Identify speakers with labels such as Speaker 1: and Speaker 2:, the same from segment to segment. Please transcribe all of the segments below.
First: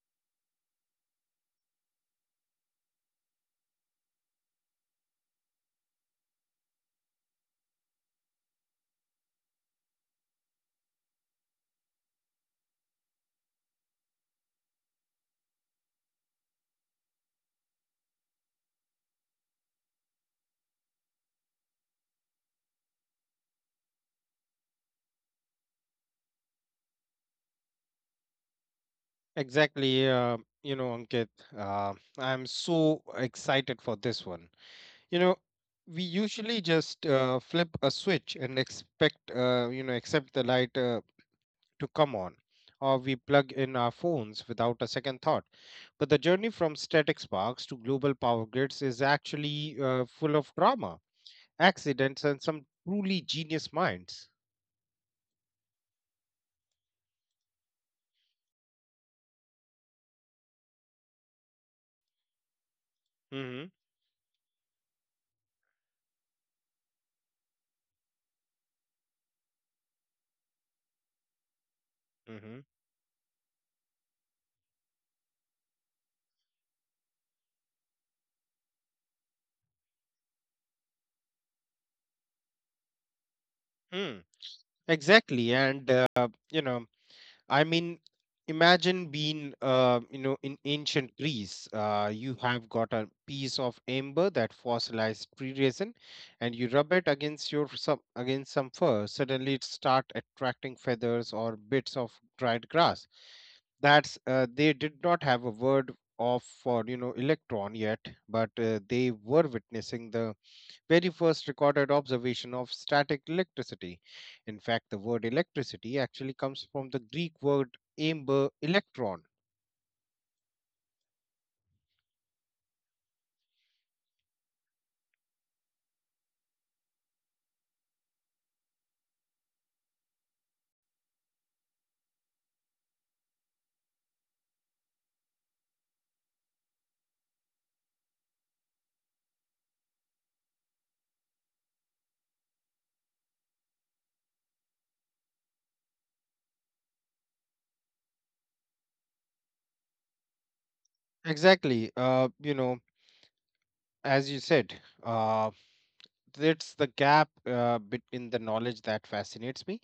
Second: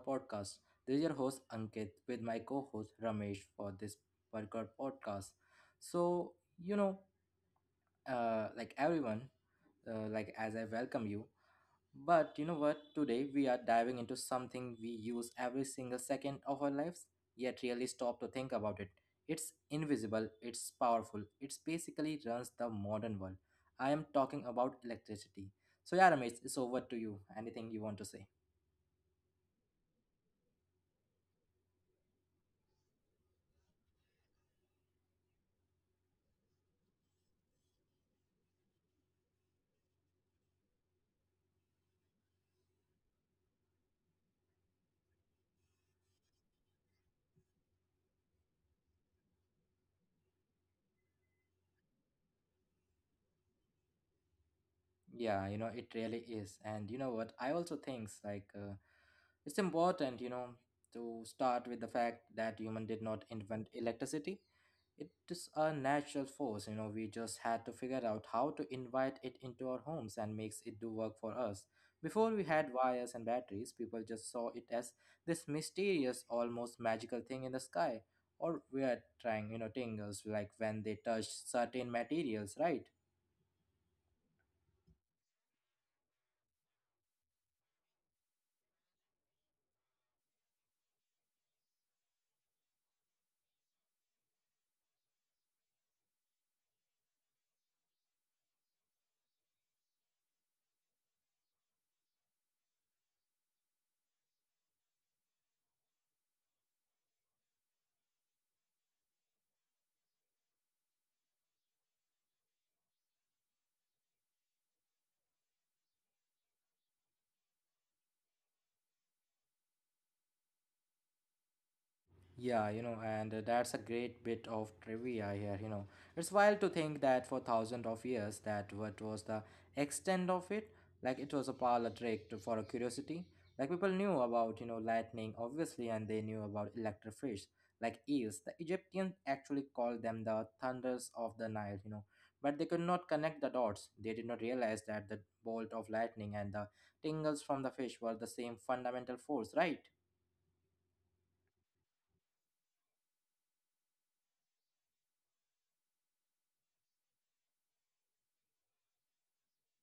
Speaker 1: podcast. This is your host Ankit with my co-host Ramesh for this particular podcast. So you know, like everyone, like as I welcome you, but you know what? Today we are diving into something we use every single second of our lives, yet really stop to think about it. It's invisible. It's powerful. It's basically runs the modern world. I am talking about electricity. So yeah, Ramesh, it's over to you. Anything you want to say?
Speaker 2: Exactly, Ankit. uh, I'm so excited for this one. You know, we usually just flip a switch and expect, accept the light to come on, or we plug in our phones without a second thought. But the journey from static sparks to global power grids is actually full of drama, accidents, and some truly genius minds.
Speaker 1: Yeah, you know, it really is. And you know what? I also think like it's important, you know, to start with the fact that human did not
Speaker 2: Mm-hmm,
Speaker 1: invent electricity. It is a natural force, you know, we just had to figure out how to invite it into our homes and makes it do work for us. Before we
Speaker 2: mm-hmm,
Speaker 1: had wires and batteries, people just saw it as this mysterious, almost magical thing in the sky or weird trying, you know, tingles like when they touched certain materials, right?
Speaker 2: mm. Exactly, and I mean, imagine being, in ancient Greece. You have got a piece of amber, that fossilized tree resin, and you rub it against your some against some fur. Suddenly, it start attracting feathers or bits of dried grass. That's they did not have a word of for electron yet, but they were witnessing the very first recorded observation of static electricity. In fact, the word electricity actually comes from the Greek word amber, electron.
Speaker 1: Yeah, you know, and that's a great bit of trivia here, you know. It's wild to think that for thousands of years that what was the extent of it, like it was a parlor trick to, for a curiosity. Like people knew about, you know, lightning obviously and they knew about electric fish, like eels. The Egyptians actually called them the thunders of the Nile, you know. But they could not connect the dots. They did not realize that the bolt of lightning and the tingles from the fish were the same fundamental force, right?
Speaker 2: Exactly. As you said, uh, it's the gap, bit in the knowledge that fascinates me.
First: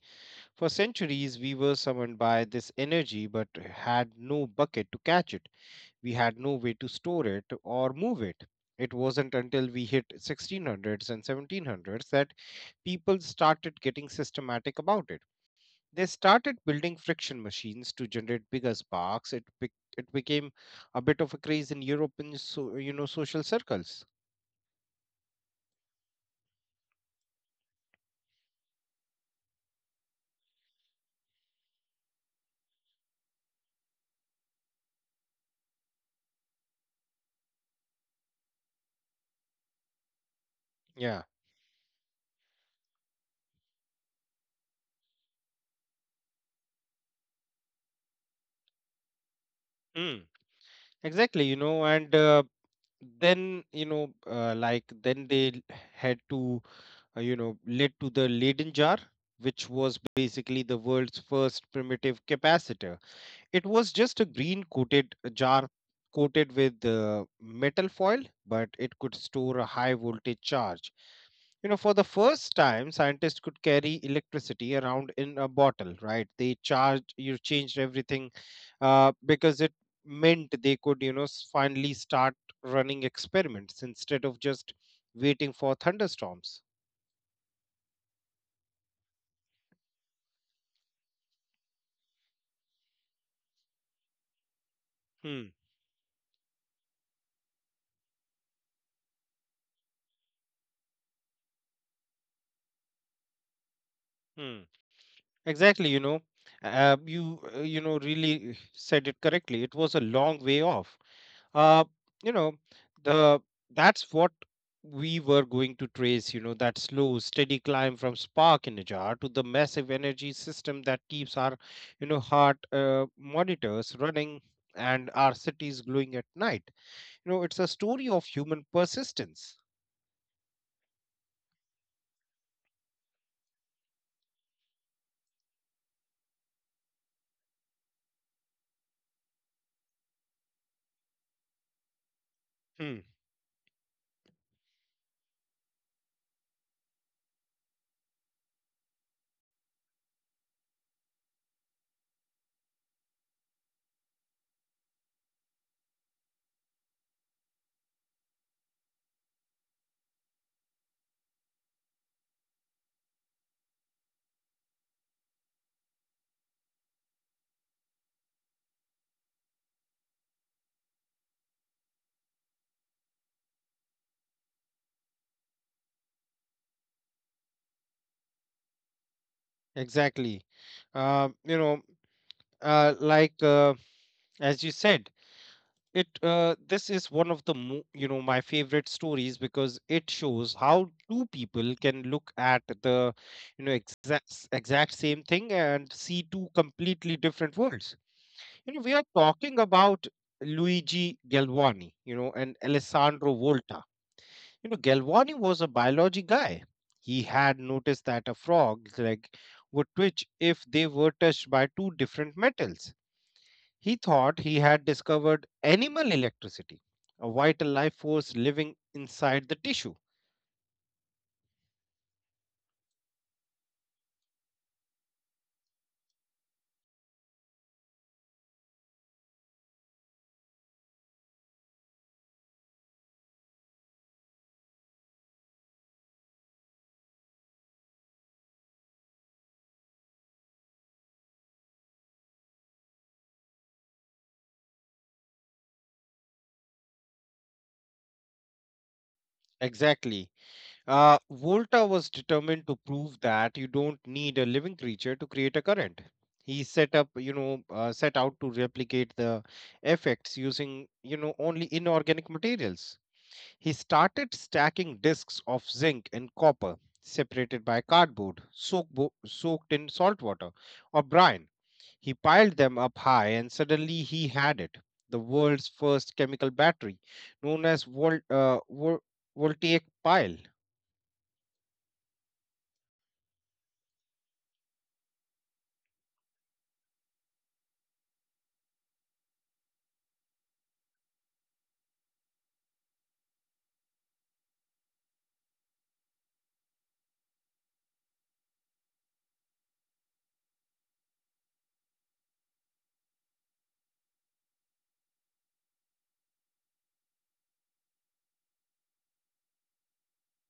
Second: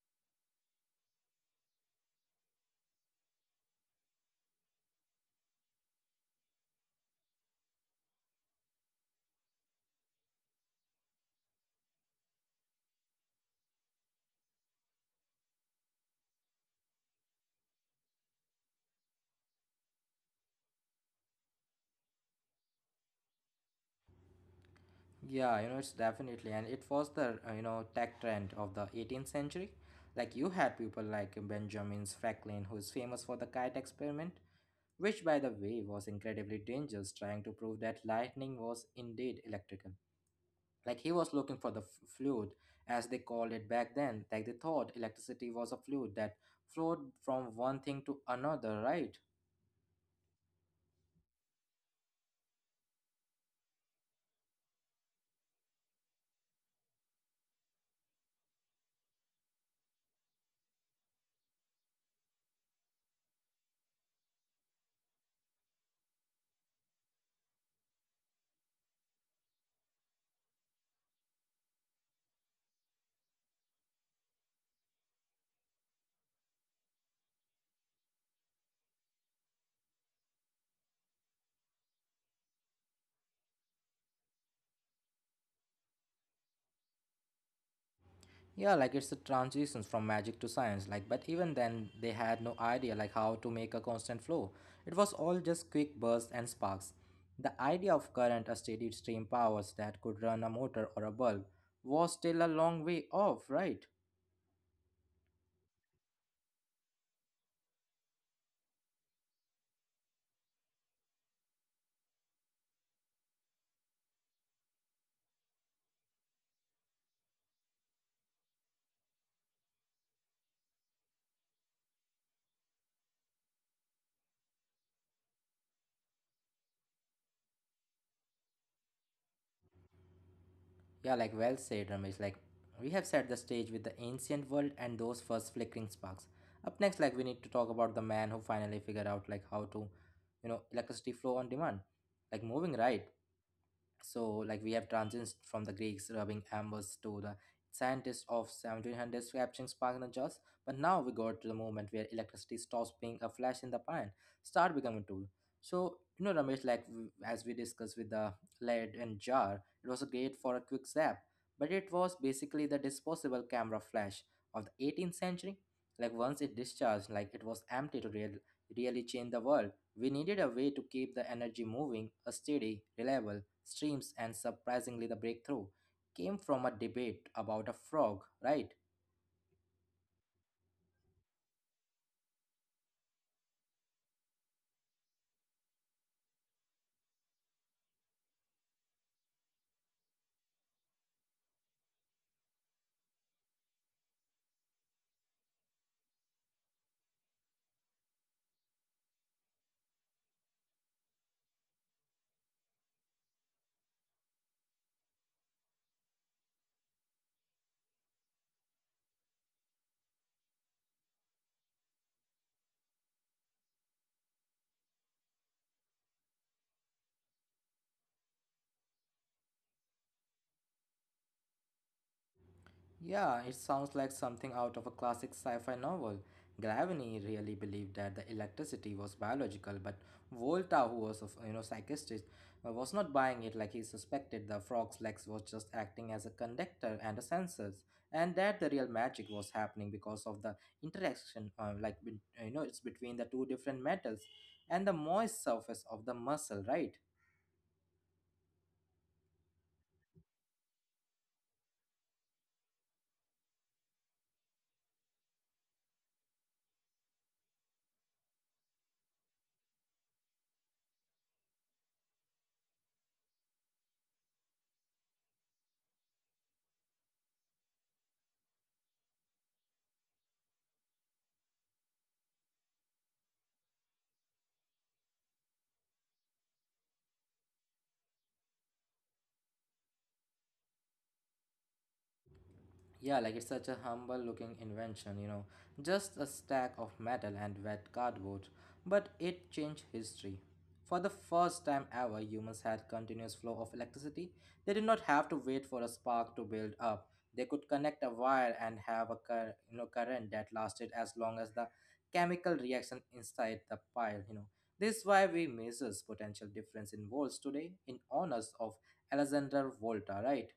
Speaker 2: For centuries, we were summoned by this energy but had no bucket to catch it. We had no way to store it or move it. It wasn't until we hit 1600s and 1700s that people started getting systematic about it. They started building friction machines to generate bigger sparks. It became a bit of a craze in European, social circles.
Speaker 1: Yeah, you know, it's definitely, and it was the you know tech trend of the 18th century. Like you had people like Benjamin Franklin, who is famous for the kite experiment, which, by the way, was incredibly dangerous, trying to prove that lightning was indeed electrical. Like he
Speaker 2: Yeah.
Speaker 1: was looking for the fluid, as they called it back then. Like they thought electricity was a fluid that flowed from one thing to another, right?
Speaker 2: Mm. Exactly. You know, and then you know, like then they l- had to, you know, led to the Leyden jar, which was basically the world's first primitive capacitor. It was just a green coated jar coated with metal foil, but it could store a high voltage charge. You know, for the first time, scientists could carry electricity around in a bottle, right? You changed everything, because it meant they could, you know, finally start running experiments instead of just waiting for thunderstorms.
Speaker 1: Yeah, like it's the transitions from magic to science. Like, but even then, they had no idea like how to make a constant flow. It was all
Speaker 2: Hmm.
Speaker 1: just quick bursts and sparks. The idea of current, a steady stream powers that could run a motor or a bulb, was still a long way off, right?
Speaker 2: Hmm. Exactly. You know, you you know really said it correctly. It was a long way off, uh you know the that's what we were going to trace, that slow steady climb from spark in a jar to the massive energy system that keeps our, heart monitors running and our cities glowing at night. You know, it's a story of human persistence.
Speaker 1: Yeah, like well said, Ramesh. Like we have set the stage with the ancient world and those first flickering sparks. Up next, like we need to talk about the man who finally figured out like how to, you know, electricity flow on demand. Like moving
Speaker 2: Hmm,
Speaker 1: right. So, like we have transitions from the Greeks rubbing ambers to the scientists of 1700s capturing sparks and jars. But now we got to the moment where electricity stops being a flash in the pan, start becoming a tool. So, you know, Ramesh, like as we discussed with the lead and jar, it was great for a quick zap, but it was basically the disposable camera flash of the 18th century. Like once it discharged, like it was empty to real, really change the world. We needed a way to keep the energy moving, a steady, reliable streams, and surprisingly, the breakthrough came from a debate about a frog, right?
Speaker 2: exactly. uh, you know uh, like uh, as you said, it this is one of the mo- you know my favorite stories, because it shows how two people can look at the, exact same thing and see two completely different worlds. You know, we are talking about Luigi Galvani, and Alessandro Volta. You know, Galvani was a biology guy. He had noticed that a frog's leg would twitch if they were touched by two different metals. He thought he had discovered animal electricity, a vital life force living inside the tissue.
Speaker 1: Yeah, it sounds like something out of a classic sci fi novel. Gravity really believed that the electricity was biological, but Volta, who was a you know psychiatrist, was not buying it like he suspected the frog's legs was just acting as a conductor and a sensors, and that the real magic was happening because of the interaction, like you know, it's between the two different metals and the moist surface of the muscle, right?
Speaker 2: Exactly. Volta was determined to prove that you don't need a living creature to create a current. He set up, you know, set out to replicate the effects using, only inorganic materials. He started stacking discs of zinc and copper separated by cardboard, soaked in salt water, or brine. He piled them up high and suddenly he had it: the world's first chemical battery, known as voltaic pile.
Speaker 1: Yeah, like it's such a humble looking invention, you know, just a stack of metal and wet cardboard. But it changed history. For the first time ever, humans had continuous flow of electricity. They did not have to wait for a spark to build up. They could connect a wire and have a you know, current that lasted as long as the chemical reaction inside the pile, you know. This is why we measure potential difference in volts today in honors of Alexander Volta, right?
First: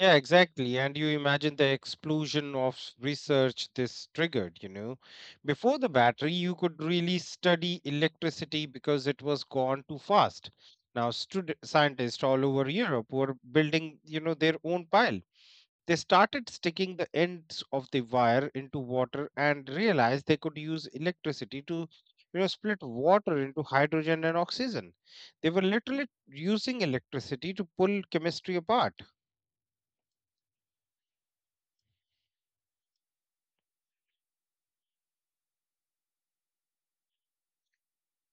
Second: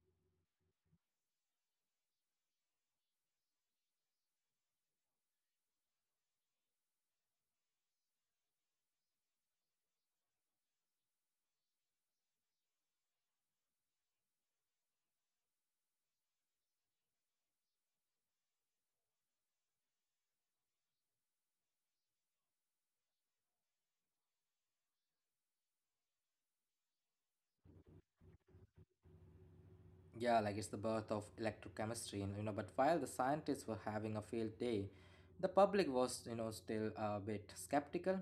Speaker 2: Yeah, exactly. And you imagine the explosion of research this triggered, you know. Before the battery, you could really study electricity because it was gone too fast. Now, scientists all over Europe were building, their own pile. They started sticking the ends of the wire into water and realized they could use electricity to, split water into hydrogen and oxygen. They were literally using electricity to pull chemistry apart.
Speaker 1: Yeah, like it's the birth of electrochemistry, and you know, but while the scientists were having a field day, the public was, you know, still a bit skeptical.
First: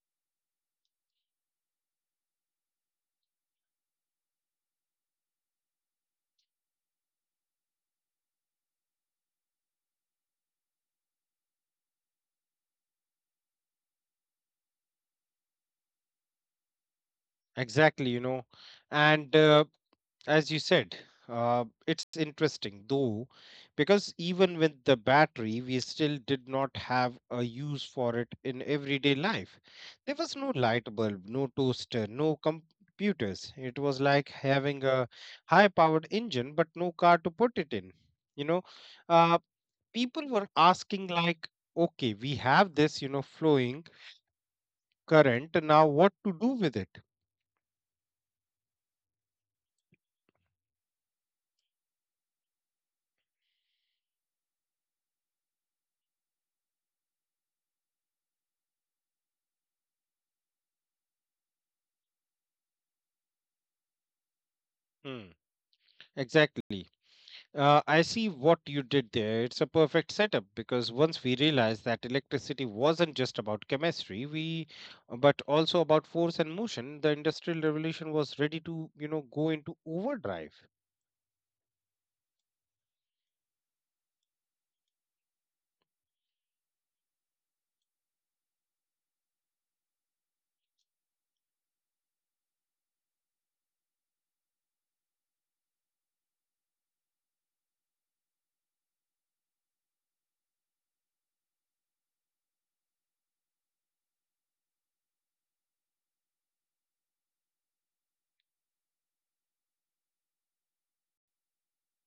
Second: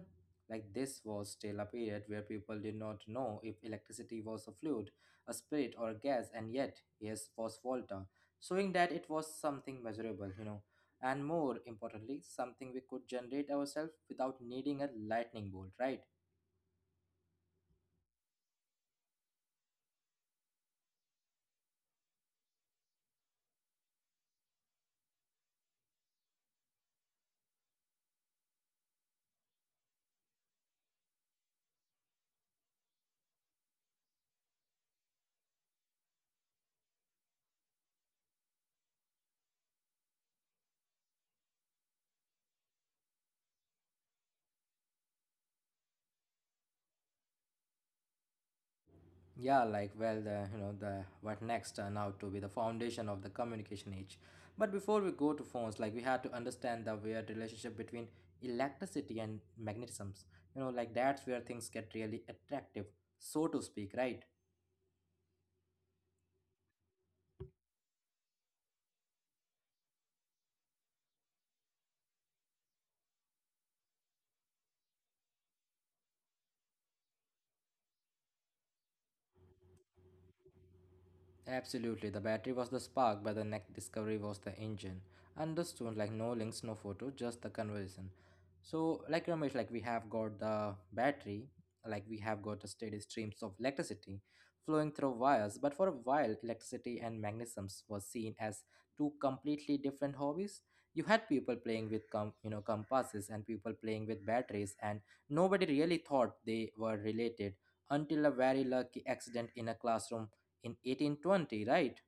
Speaker 1: Like this was still a period where people did not know if electricity was a fluid, a spirit, or a gas, and yet, yes, was Volta, showing that it was something measurable, you know, and more importantly, something we could generate ourselves without needing a lightning bolt, right?
Speaker 2: Exactly, you know. And As you said, it's interesting though, because even with the battery, we still did not have a use for it in everyday life. There was no light bulb, no toaster, no computers. It was like having a high powered engine, but no car to put it in. You know, uh, People were asking, like, okay, we have this, flowing current. Now, what to do with it?
Speaker 1: Yeah, like well, the you know the what next turn out to be the foundation of the communication age. But before we go to phones, like we had to understand the weird relationship between electricity and magnetisms. You know, like that's where things get really attractive, so to speak, right?
Speaker 2: Hmm, exactly. I see what you did there. It's a perfect setup, because once we realized that electricity wasn't just about chemistry, we but also about force and motion, the industrial revolution was ready to, go into overdrive.
Speaker 1: Absolutely, the battery was the spark, but the next discovery was the engine. Understood, like no links, no photo, just the conversation. So, like Ramesh, like we have got the battery, like we have got a steady streams of electricity flowing through wires, but for a while, electricity and magnetisms was seen as two completely different hobbies. You had people playing with you know compasses and people playing with batteries, and nobody really thought they were related until a very lucky accident in a classroom in 1820, right?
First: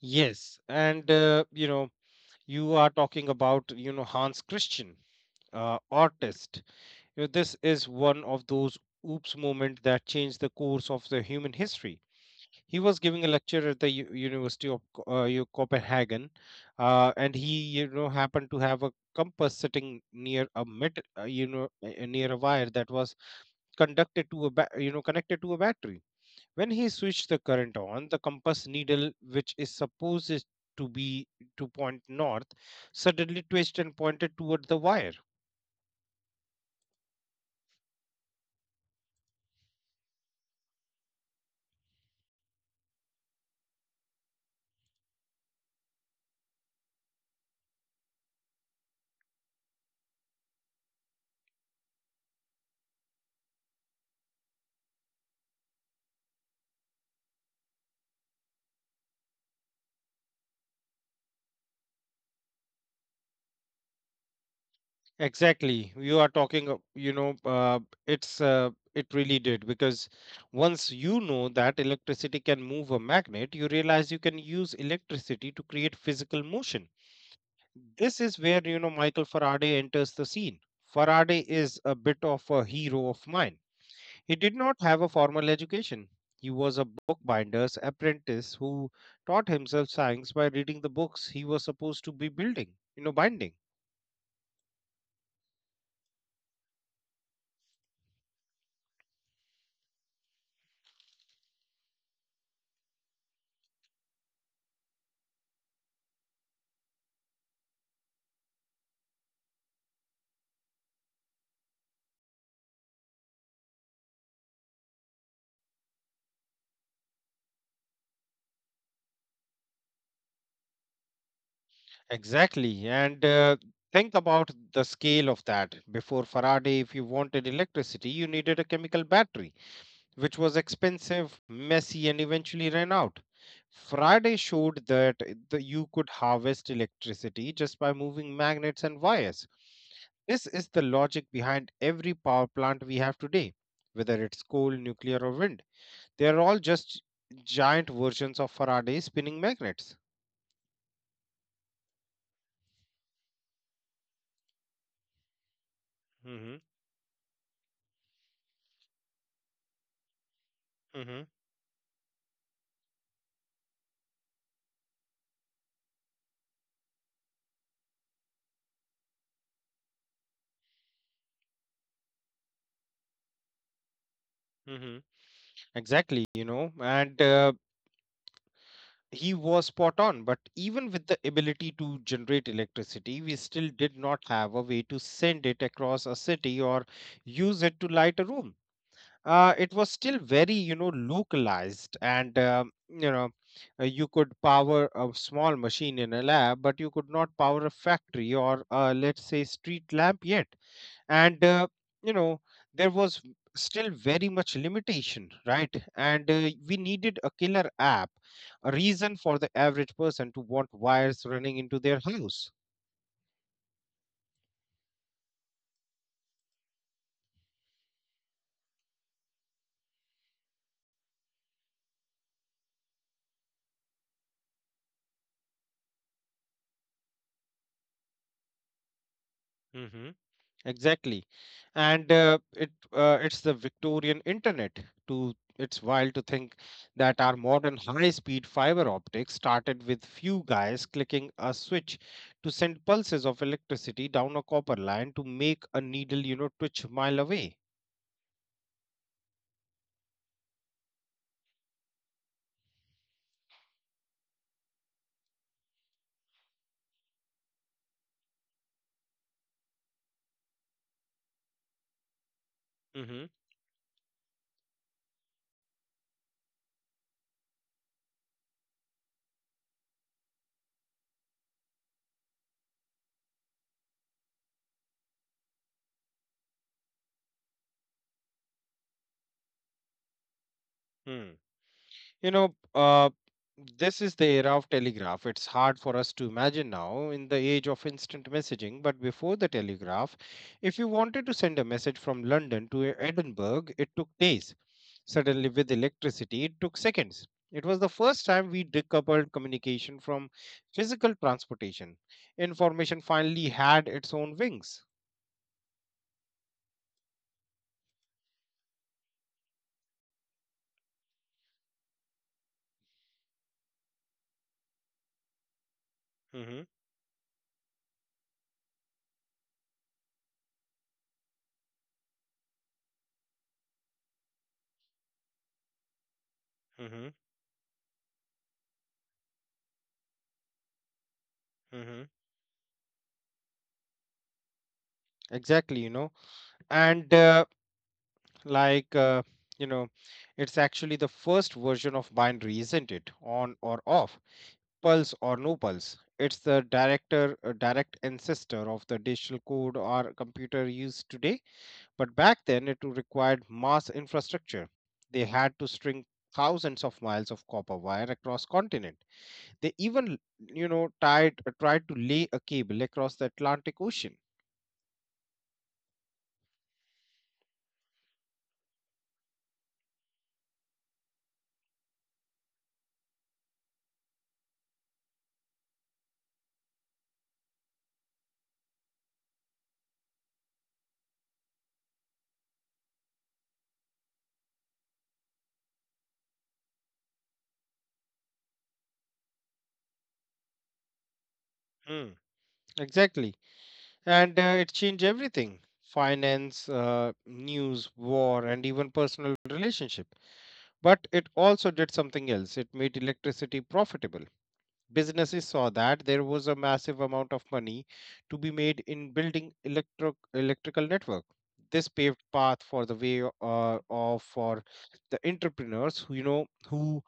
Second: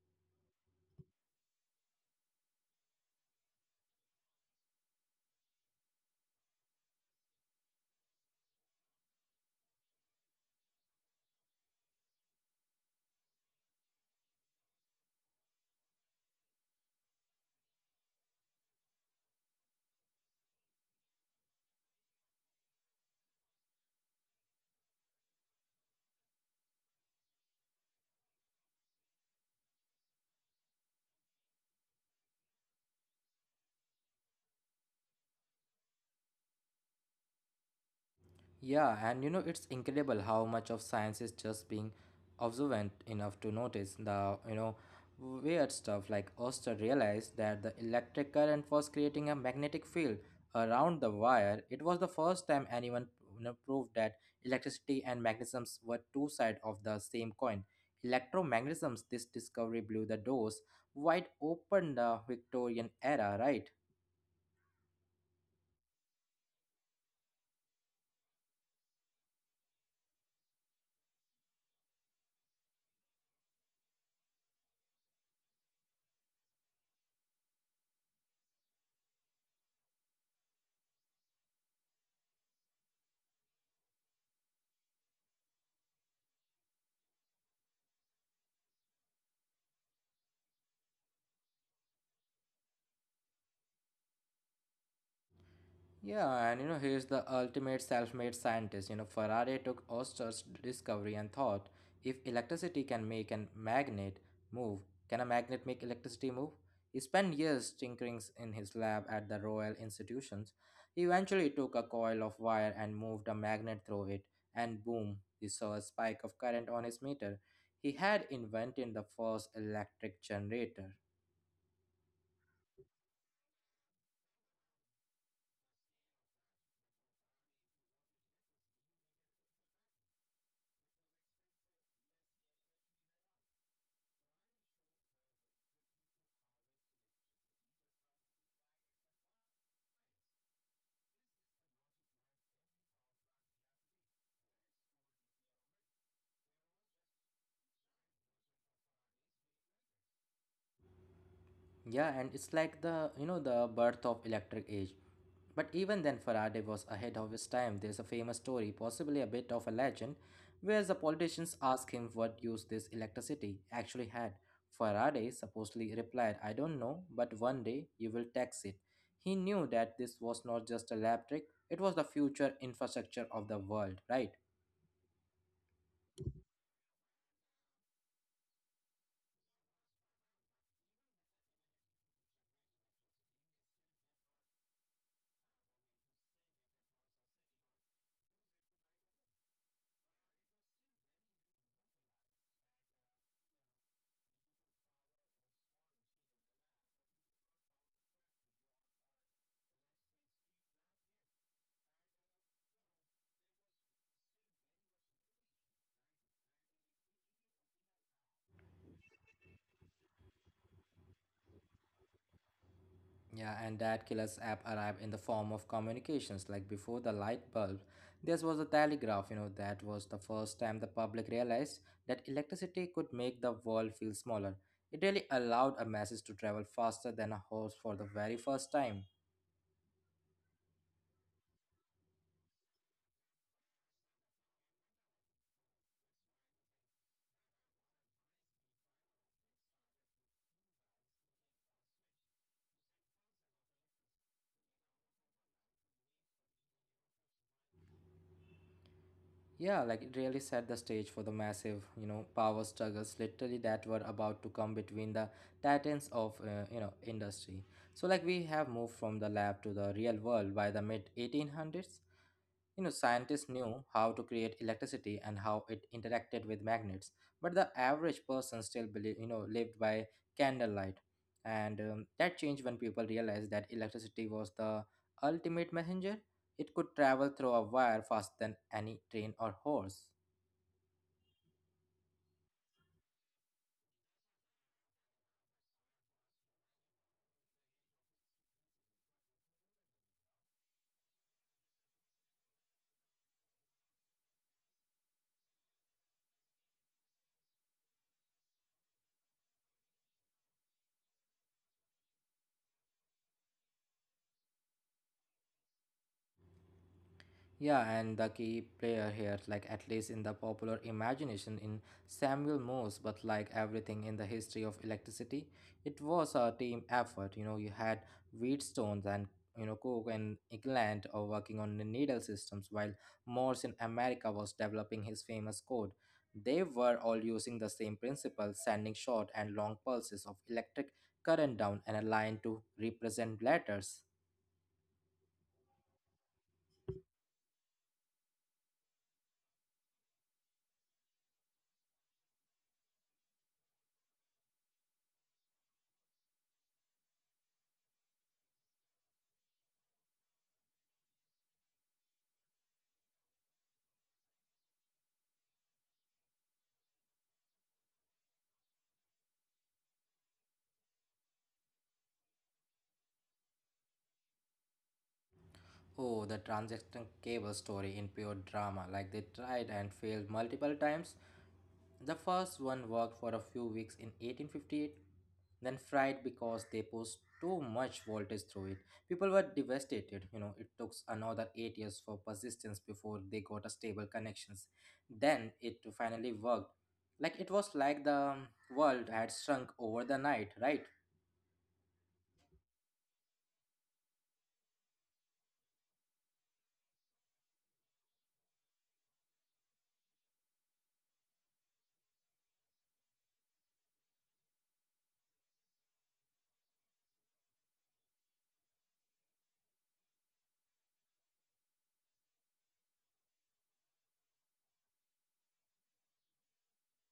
Speaker 2: Yes, and you are talking about, Hans Christian, artist. You know, this is one of those oops moment that changed the course of the human history. He was giving a lecture at the University of Copenhagen, and he, happened to have a compass sitting near a mid you know near a wire that was conducted to a ba- you know connected to a battery. When he switched the current on, the compass needle, which is supposed to be to point north, suddenly twisted and pointed toward the wire.
Speaker 1: Yeah, and you know, it's incredible how much of science is just being observant enough to notice the, you know, weird stuff. Like Oster realized that the electric current was creating a magnetic field around the wire. It was the first time anyone you know, proved that electricity and magnetism were two sides of the same coin. Electromagnetisms, this discovery blew the doors wide open the Victorian era, right?
Speaker 2: Exactly. You are talking, you know, it's It really did, because once you know that electricity can move a magnet, you realize you can use electricity to create physical motion. This is where, Michael Faraday enters the scene. Faraday is a bit of a hero of mine. He did not have a formal education. He was a bookbinder's apprentice who taught himself science by reading the books he was supposed to be binding.
Speaker 1: Yeah, and you know, he's the ultimate self made scientist. You know, Faraday took Oster's discovery and thought if electricity can make a magnet move, can a magnet make electricity move? He spent years tinkering in his lab at the Royal Institutions. He eventually took a coil of wire and moved a magnet through it, and boom, he saw a spike of current on his meter. He had invented the first electric generator.
Speaker 2: Exactly. And Think about the scale of that. Before Faraday, if you wanted electricity, you needed a chemical battery, which was expensive, messy, and eventually ran out. Faraday showed that you could harvest electricity just by moving magnets and wires. This is the logic behind every power plant we have today, whether it's coal, nuclear, or wind. They are all just giant versions of Faraday spinning magnets.
Speaker 1: Yeah, and it's like the you know the birth of electric age. But even then,
Speaker 2: Hmm.
Speaker 1: Faraday was ahead of his time. There's a famous story, possibly a bit of a legend, where the
Speaker 2: Hmm.
Speaker 1: politicians ask him what use this electricity actually had. Faraday supposedly replied, "I don't know, but one day you will tax it." He knew that this was not just a lab trick; it was the future infrastructure of the world, right?
Speaker 2: Hmm. Exactly, you know, and he was spot on. But even with the ability to generate electricity, we still did not have a way to send it across a city or use it to light a room. It was still very, localized, and you could power a small machine in a lab, but you could not power a factory or, let's say, street lamp yet. And, you know, there was still very much limitation, right? And we needed a killer app, a reason for the average person to want wires running into their house.
Speaker 1: Yeah, and that killer's app arrived in the form of communications. Like before the light bulb, this was a telegraph. You know, that was the first time the public realized that electricity could make the world feel smaller. It really allowed a message to travel faster than a horse for the very first time.
Speaker 2: Mm-hmm. Exactly. And it It's the Victorian internet. To It's wild to think that our modern high-speed fiber optics started with few guys clicking a switch to send pulses of electricity down a copper line to make a needle, twitch a mile away.
Speaker 1: Yeah, like it really set the stage for the massive, you know, power struggles literally that were about to come between the titans of, you know, industry. So like we have moved from the lab to the real world by the mid 1800s. You know,
Speaker 2: Mm-hmm.
Speaker 1: scientists knew how to create electricity and how it interacted with magnets, but the average person still believe, you know, lived by candlelight. And that changed when people realized that electricity was the ultimate messenger. It could travel through a wire faster than any train or horse.
Speaker 2: You know, uh, this is the era of telegraph. It's hard for us to imagine now in the age of instant messaging, but before the telegraph, if you wanted to send a message from London to Edinburgh, it took days. Suddenly, with electricity, it took seconds. It was the first time we decoupled communication from physical transportation. Information finally had its own wings.
Speaker 1: Yeah, and the key player here, like at least in the popular imagination, in Samuel Morse, but like everything in the history of electricity, it was a
Speaker 2: Hmm.
Speaker 1: team effort. You know, you had Wheatstones and you know Cook and England are working on the needle systems, while Morse in America was developing his famous code. They were
Speaker 2: Hmm.
Speaker 1: all using the same principle, sending short and long pulses of electric current down an a
Speaker 2: Hmm.
Speaker 1: line to represent letters.
Speaker 2: Exactly, you know. And uh, like uh, you know it's actually the first version of binary, isn't it? On or off, pulse or no pulse. It's the direct ancestor of the digital code our computer use today. But back then it required mass infrastructure. They had to string thousands of miles of copper wire across continent. They even, tied tried to lay a cable across the Atlantic Ocean.
Speaker 1: Oh, the transaction cable story in pure drama. Like they tried and failed multiple times. The first one worked for a few weeks in 1858, then fried because they pushed too much voltage through it. People were devastated. You know, it took another 8 years for persistence before they got a stable connections. Then it finally worked. Like it was like the world had shrunk over the night, right?
Speaker 2: Hmm, exactly, and it changed everything: finance, news, war, and even personal relationship. But it also did something else: it made electricity profitable. Businesses saw that there was a massive amount of money to be made in building electrical network. This paved path for the way, of for the entrepreneurs who, who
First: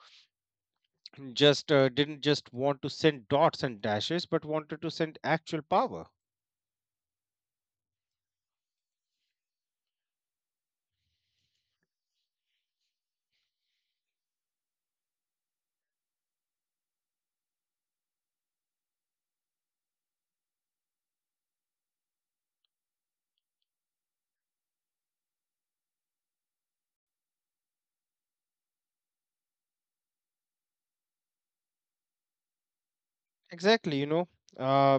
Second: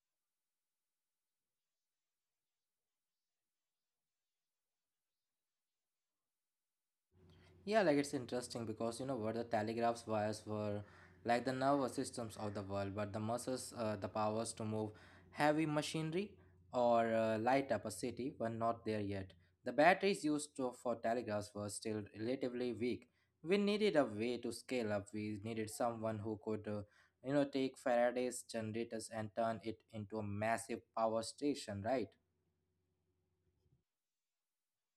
Speaker 2: just didn't just want to send dots and dashes, but wanted to send actual power.
Speaker 1: Yeah, like it's interesting because you know what the telegraph's wires were like the nervous systems of the world, but the muscles, the powers to move heavy machinery or light up a city were not there yet. The batteries for telegraphs were still relatively weak. We needed a way to scale up. We needed someone who could, take Faraday's generators and turn it into a massive power station, right?
Speaker 2: Exactly, you know. Uh,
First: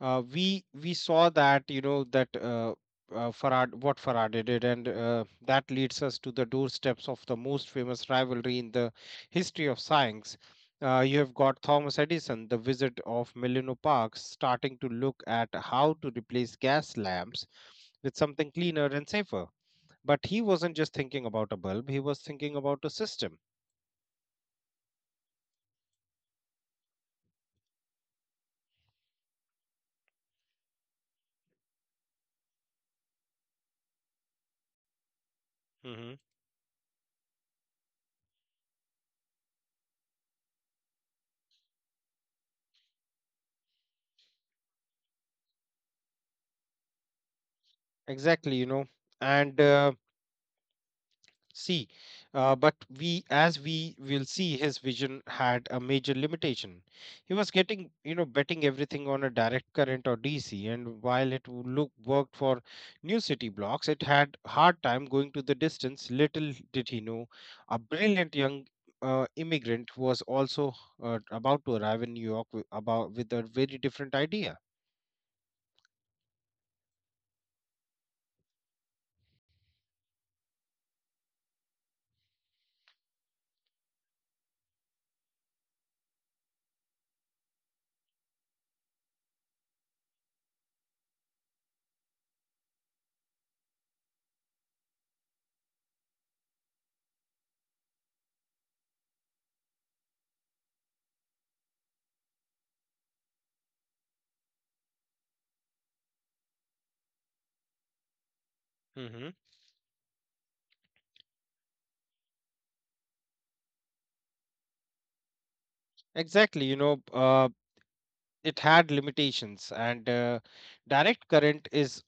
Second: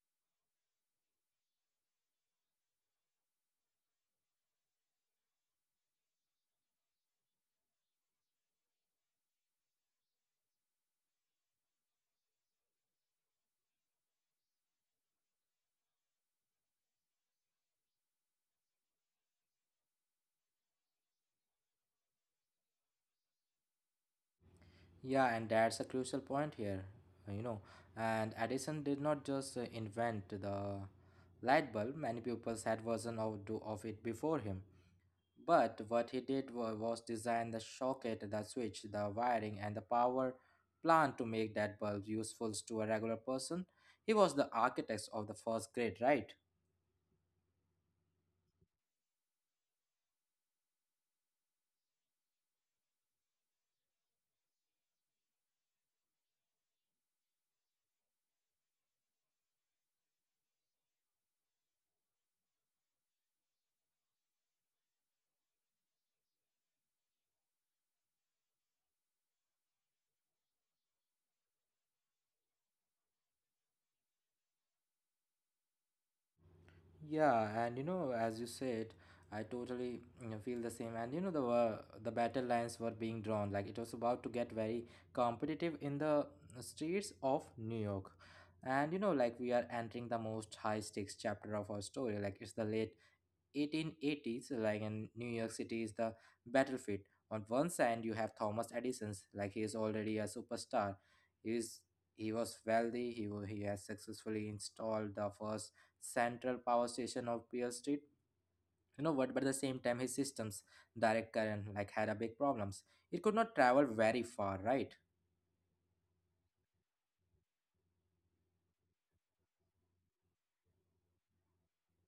Speaker 2: we saw that, that Farad what Faraday did, and that leads us to the doorsteps of the most famous rivalry in the history of science. You have got Thomas Edison, the wizard of Menlo Park, starting to look at how to replace gas lamps with something cleaner and safer. But he wasn't just thinking about a bulb; he was thinking about a system.
Speaker 1: Yeah, and that's a crucial point here, uh, you know. And Edison did not just invent the light bulb, many people had version of it before him. But what he
Speaker 2: Hmm.
Speaker 1: did was design the socket, the switch, the wiring, and the power plant to make that bulb useful to a regular person. He was the architect of the first grid, right?
Speaker 2: Exactly, you know, and. See But we as we will see, his vision had a major limitation. He was getting you know betting everything on a direct current, or dc, and while it would look worked for new city blocks, it had hard time going to the distance. Little did he know, a brilliant young immigrant was also about to arrive in new york wi- about with a very different idea.
Speaker 1: Yeah, and you know, as you said, I totally you know, feel the same. And you know, the battle lines were being drawn. Like it was about to get very competitive in the streets of New York. And you know, like we are entering the most high stakes chapter of our story. Like it's the late 1880s, like in New York City, is the battlefield. On one side, you have Thomas Edison's, like he is already a superstar. He is he was wealthy. He has successfully installed the first central power station of Beale Street. You know
Speaker 2: Mhm.
Speaker 1: what? But at the same time, his systems, direct current, like had a big problems. It could not travel very far, right?
Speaker 2: Exactly, it had limitations, and direct current is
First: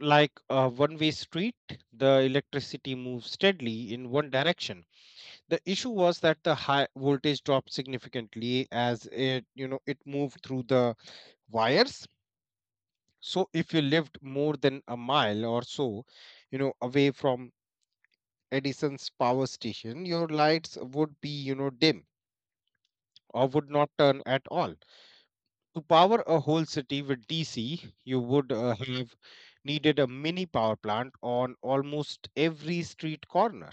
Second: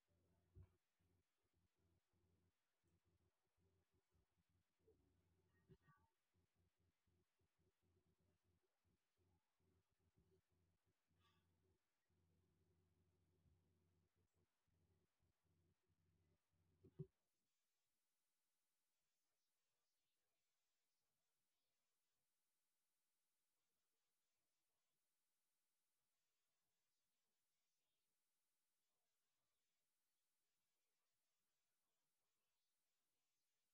Speaker 2: like a one way street. The electricity moves steadily in one direction. The issue was that the high voltage dropped significantly as it you know it moved through the wires. So if you lived more than a mile or so, you know, away from edison's power station, your lights would be, you know, dim or would not turn at all. To power a whole city with DC, you would have needed a mini power plant on almost every street corner.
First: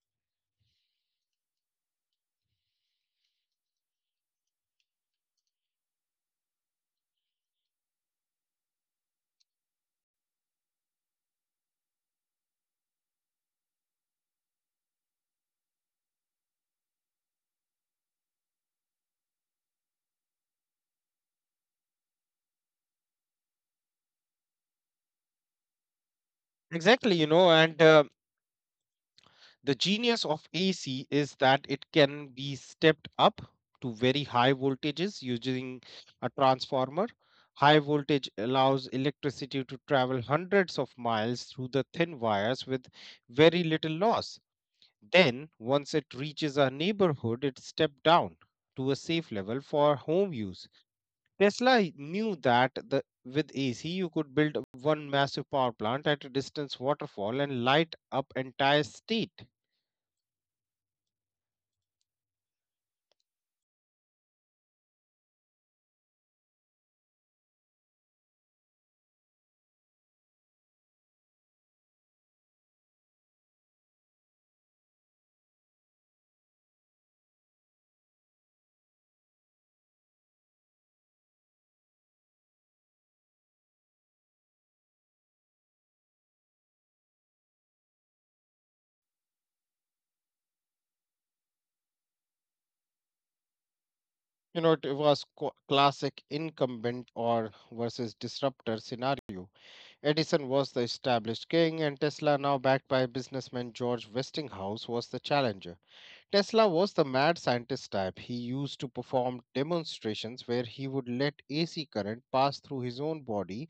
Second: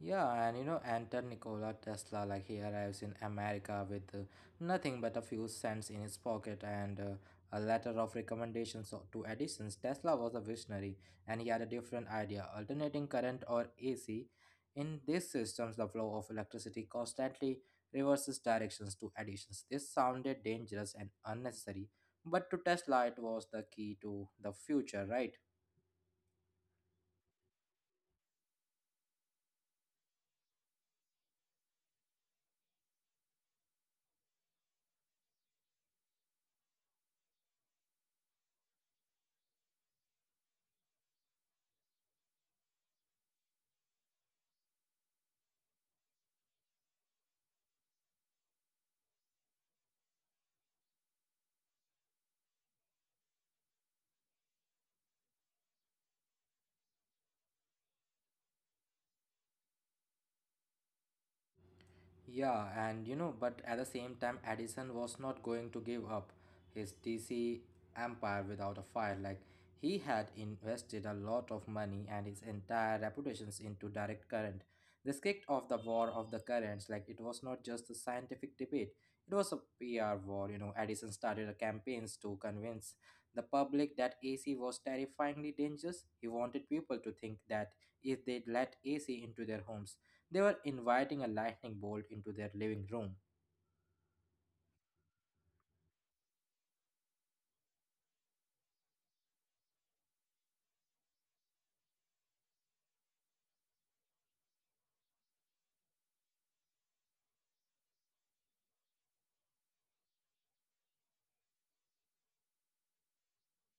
Speaker 1: Yeah, and you know, enter Nikola Tesla. Like he arrives in America with nothing but a few cents in his pocket and a letter of recommendations to Edison's. Tesla was a visionary, and he had a different idea: alternating current or AC. In these systems, the flow of electricity constantly reverses directions to Edison's. This sounded dangerous and unnecessary, but to Tesla, it was the key to the future, right?
Speaker 2: Exactly, you know, and the genius of AC is that it can be stepped up to very high voltages using a transformer. High voltage allows electricity to travel hundreds of miles through the thin wires with very little loss. Then, once it reaches our neighborhood, it stepped down to a safe level for home use. Tesla knew that, with AC, you could build one massive power plant at a distance waterfall and light up entire state.
Speaker 1: Yeah, and you know, but at the same time, Edison was not going to give up his DC empire without a fight. Like, he had invested a lot of money and his entire reputations into direct current. This kicked off the war of the currents. Like, it was not just a scientific debate, it was a PR war. You know, Edison started a campaigns to convince the public that AC was terrifyingly dangerous. He wanted people to think that if they let AC into their homes, they were inviting a lightning bolt into their living room.
Speaker 2: You know, it was classic incumbent or versus disruptor scenario. Edison was the established king, and Tesla, now backed by businessman George Westinghouse, was the challenger. Tesla was the mad scientist type. He used to perform demonstrations where he would let AC current pass through his own body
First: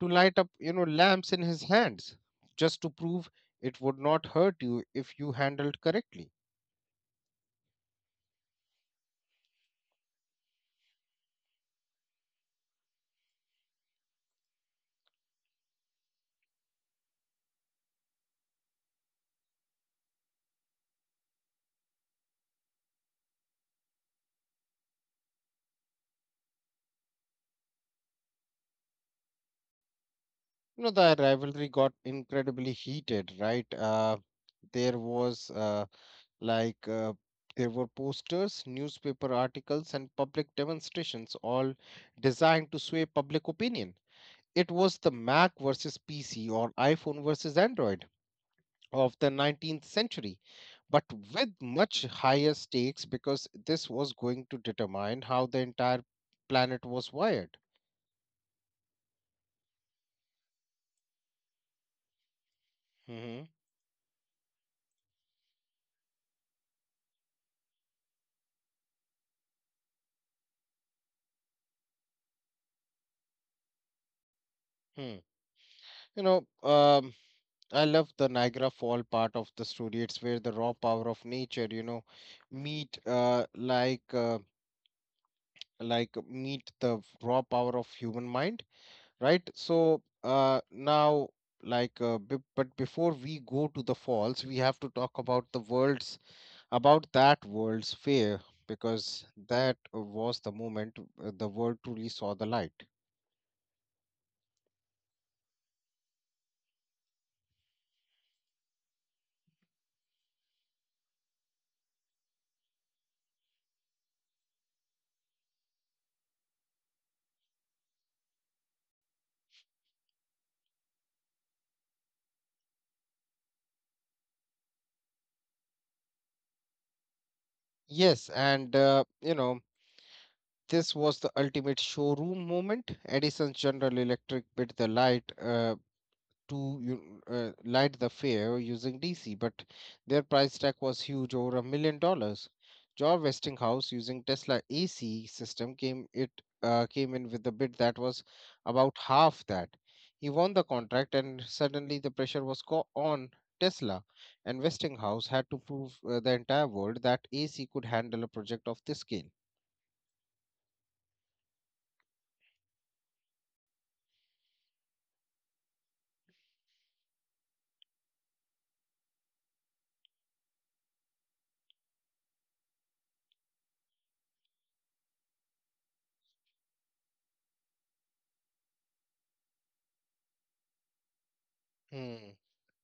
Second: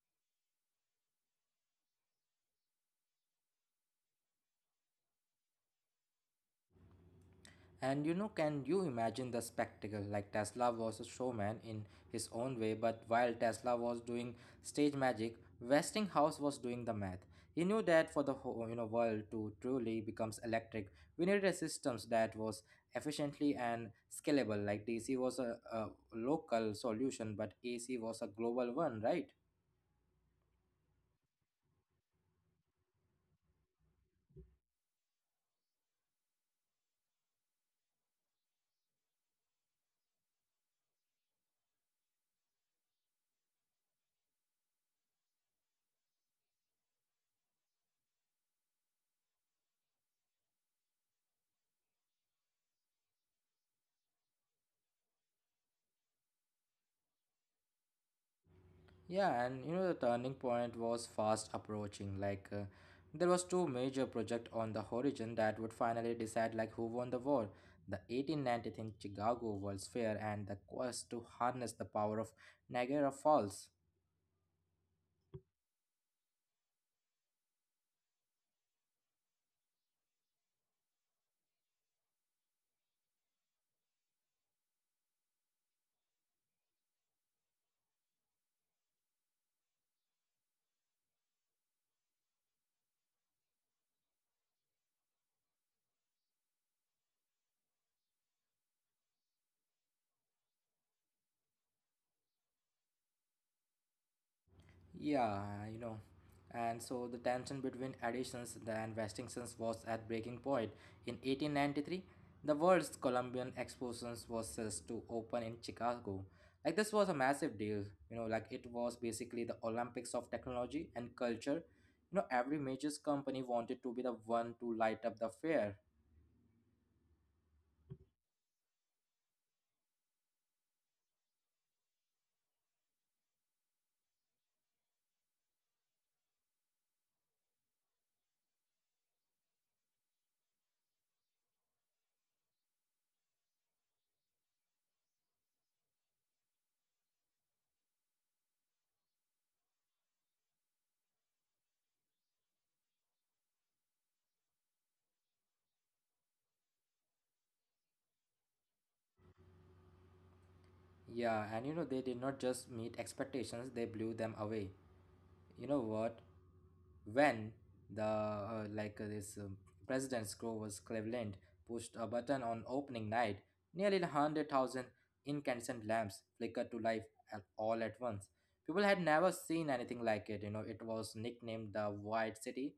Speaker 2: to light up, you know, lamps in his hands, just to prove it would not hurt you if you handled correctly.
Speaker 1: And you know, can you imagine the spectacle? Like Tesla was a showman in his own way, but while Tesla was doing stage magic, Westinghouse was doing the math. He knew that for the whole you know world to truly becomes electric, we needed a system that was efficiently and scalable. Like DC was a local solution, but AC was a global one, right?
Speaker 2: You know, the rivalry got incredibly heated, right? There was like There were posters, newspaper articles, and public demonstrations all designed to sway public opinion. It was the Mac versus PC or iPhone versus Android of the 19th century, but with much higher stakes, because this was going to determine how the entire planet was wired.
Speaker 1: Yeah, and you know the turning point was fast approaching. Like there
Speaker 2: Hmm.
Speaker 1: was two major project on the horizon that would finally decide like who won the war: the 1893 Chicago World's Fair and the quest to harness the power of Niagara Falls.
Speaker 2: Hmm. You know, um, I love the Niagara Fall part of the story. It's where the raw power of nature, you know, meet like meet the raw power of human mind, right? But before we go to the falls, we have to talk about the world's about that world's fair, because that was the moment the world truly saw the light.
Speaker 1: Yeah, you know. And so the tension between additions and Westinghouse was at breaking point. In 1893, the world's Columbian Exposition was set to open in Chicago. Like this was a massive deal, you know, like it was basically the Olympics of technology and culture. You know, every major company wanted to be the one to light up the fair.
Speaker 2: Yes, and you know, this was the ultimate showroom moment. Edison's general electric bid the light to you light the fair using DC, but their price tag was huge, over $1 million. George Westinghouse, using Tesla AC system, came in with a bid that was about half that. He won the contract, and suddenly the pressure was on Tesla, and Westinghouse had to prove the entire world that AC could handle a project of this scale.
Speaker 1: Yeah, and you know, they did not just meet expectations, they blew them away. You know what? When the like this president's Grover's Cleveland pushed a button on opening night, nearly 100,000 incandescent lamps flickered to life all at once. People had never seen anything like it. You know, it was nicknamed the
Speaker 2: Hmm.
Speaker 1: White City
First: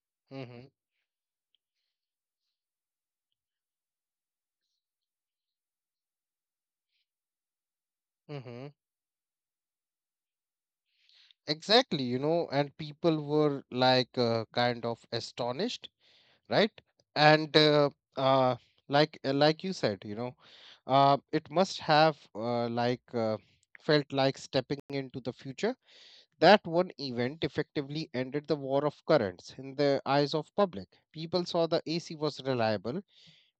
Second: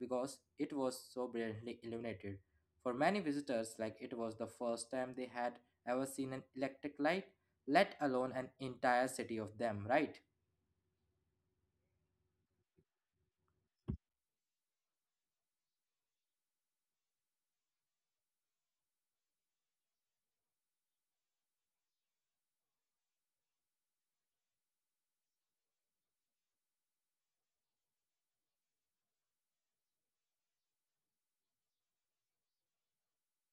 Speaker 1: because
Speaker 2: Mm-hmm.
Speaker 1: it was so brilliantly illuminated. For many visitors, like it was the first time they had ever seen an electric light, let alone an
Speaker 2: Mm-hmm.
Speaker 1: entire city of them, right?
Speaker 2: Exactly, you know, and people were like, kind of astonished, right? And uh, like you said, you know, it must have felt like stepping into the future. That one event effectively ended the war of currents in the eyes of public. People saw the ac was reliable,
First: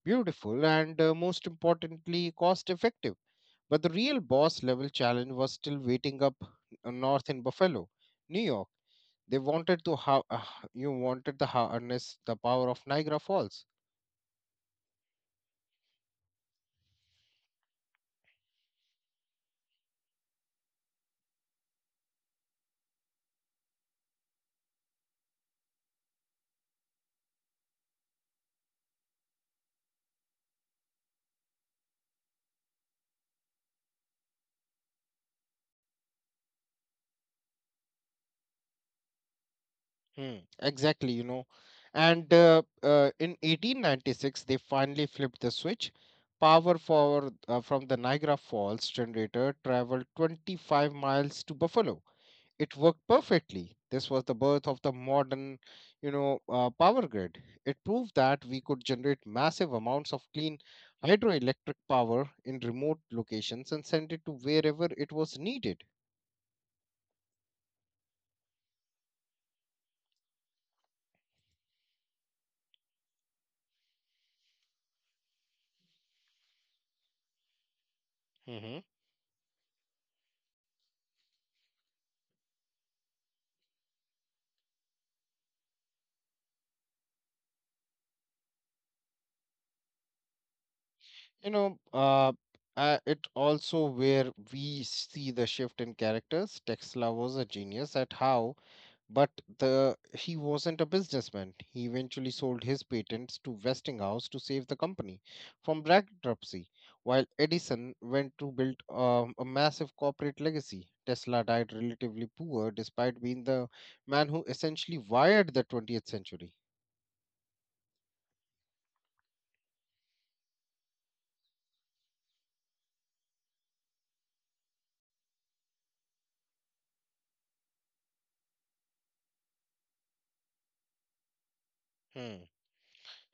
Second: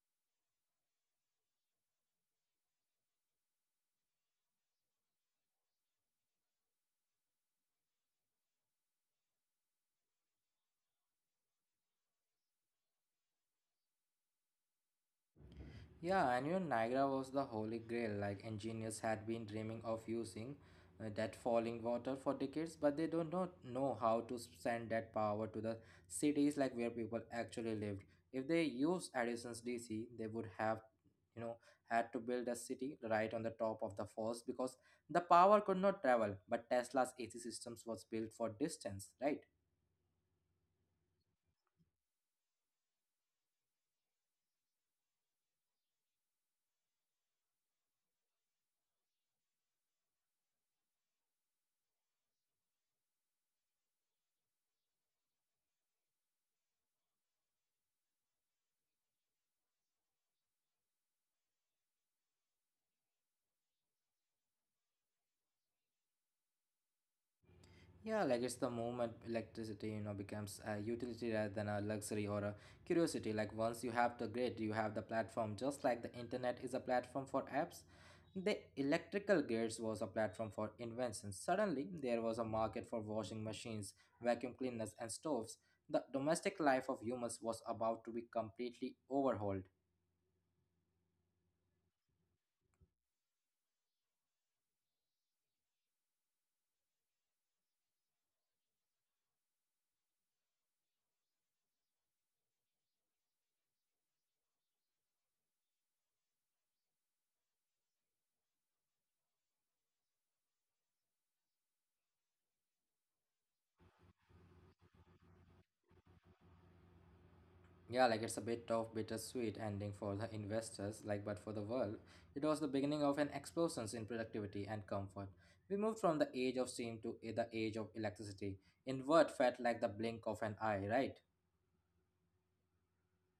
Speaker 2: beautiful, and most importantly, cost effective. But the real boss level challenge was still waiting up north in buffalo, new york. They wanted to how you wanted the harness the power of niagara falls.
Speaker 1: Yeah, and you Niagara was the holy grail. Like engineers had been dreaming of using that falling water for decades, but they do not know how to send that power to the cities like where people actually lived. If they used Edison's DC, they would have, you know, had to build a city right on the top of the falls because the power could not travel. But Tesla's AC systems was built for distance, right?
Speaker 2: Hmm, exactly, you know. And In 1896, they finally flipped the switch. Power from the Niagara Falls generator traveled 25 miles to Buffalo. It worked perfectly. This was the birth of the modern, power grid. It proved that we could generate massive amounts of clean hydroelectric power in remote locations and send it to wherever it was needed.
Speaker 1: Yeah, like it's the moment electricity, you know, becomes a utility rather than a luxury or a curiosity. Like once you have the grid, you have the platform. Just like the internet is a platform for apps, the electrical grids was a platform for inventions. Suddenly, there was a market for washing machines, vacuum cleaners, and stoves. The domestic life of humans was about to be completely overhauled.
Speaker 2: You know, uh, it also where we see the shift in characters. Tesla was a genius at how, but the he wasn't a businessman. He eventually sold his patents to Westinghouse to save the company from bankruptcy, while Edison went to build a massive corporate legacy. Tesla died relatively poor despite being the man who essentially wired the 20th century.
Speaker 1: Yeah, like it's a bit of bittersweet ending for the investors, like but for the world, it was the beginning of an explosion in productivity and comfort. We moved from the age of steam to the age of electricity. Inward felt like the blink of an eye, right?
Speaker 2: Hmm.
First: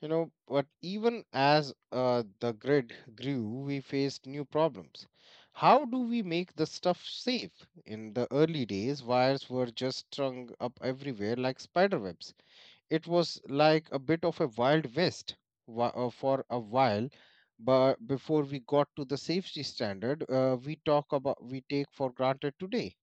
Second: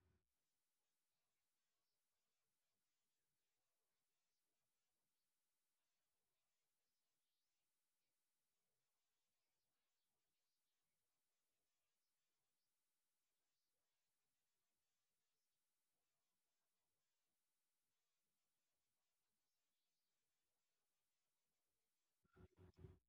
Speaker 2: You know, but even as the grid grew, we faced new problems. How do we make the stuff safe? In the early days, wires were just strung up everywhere like spider webs. It was like a bit of a wild west for a while. But before we got to the safety standard, we talk about we take for granted today.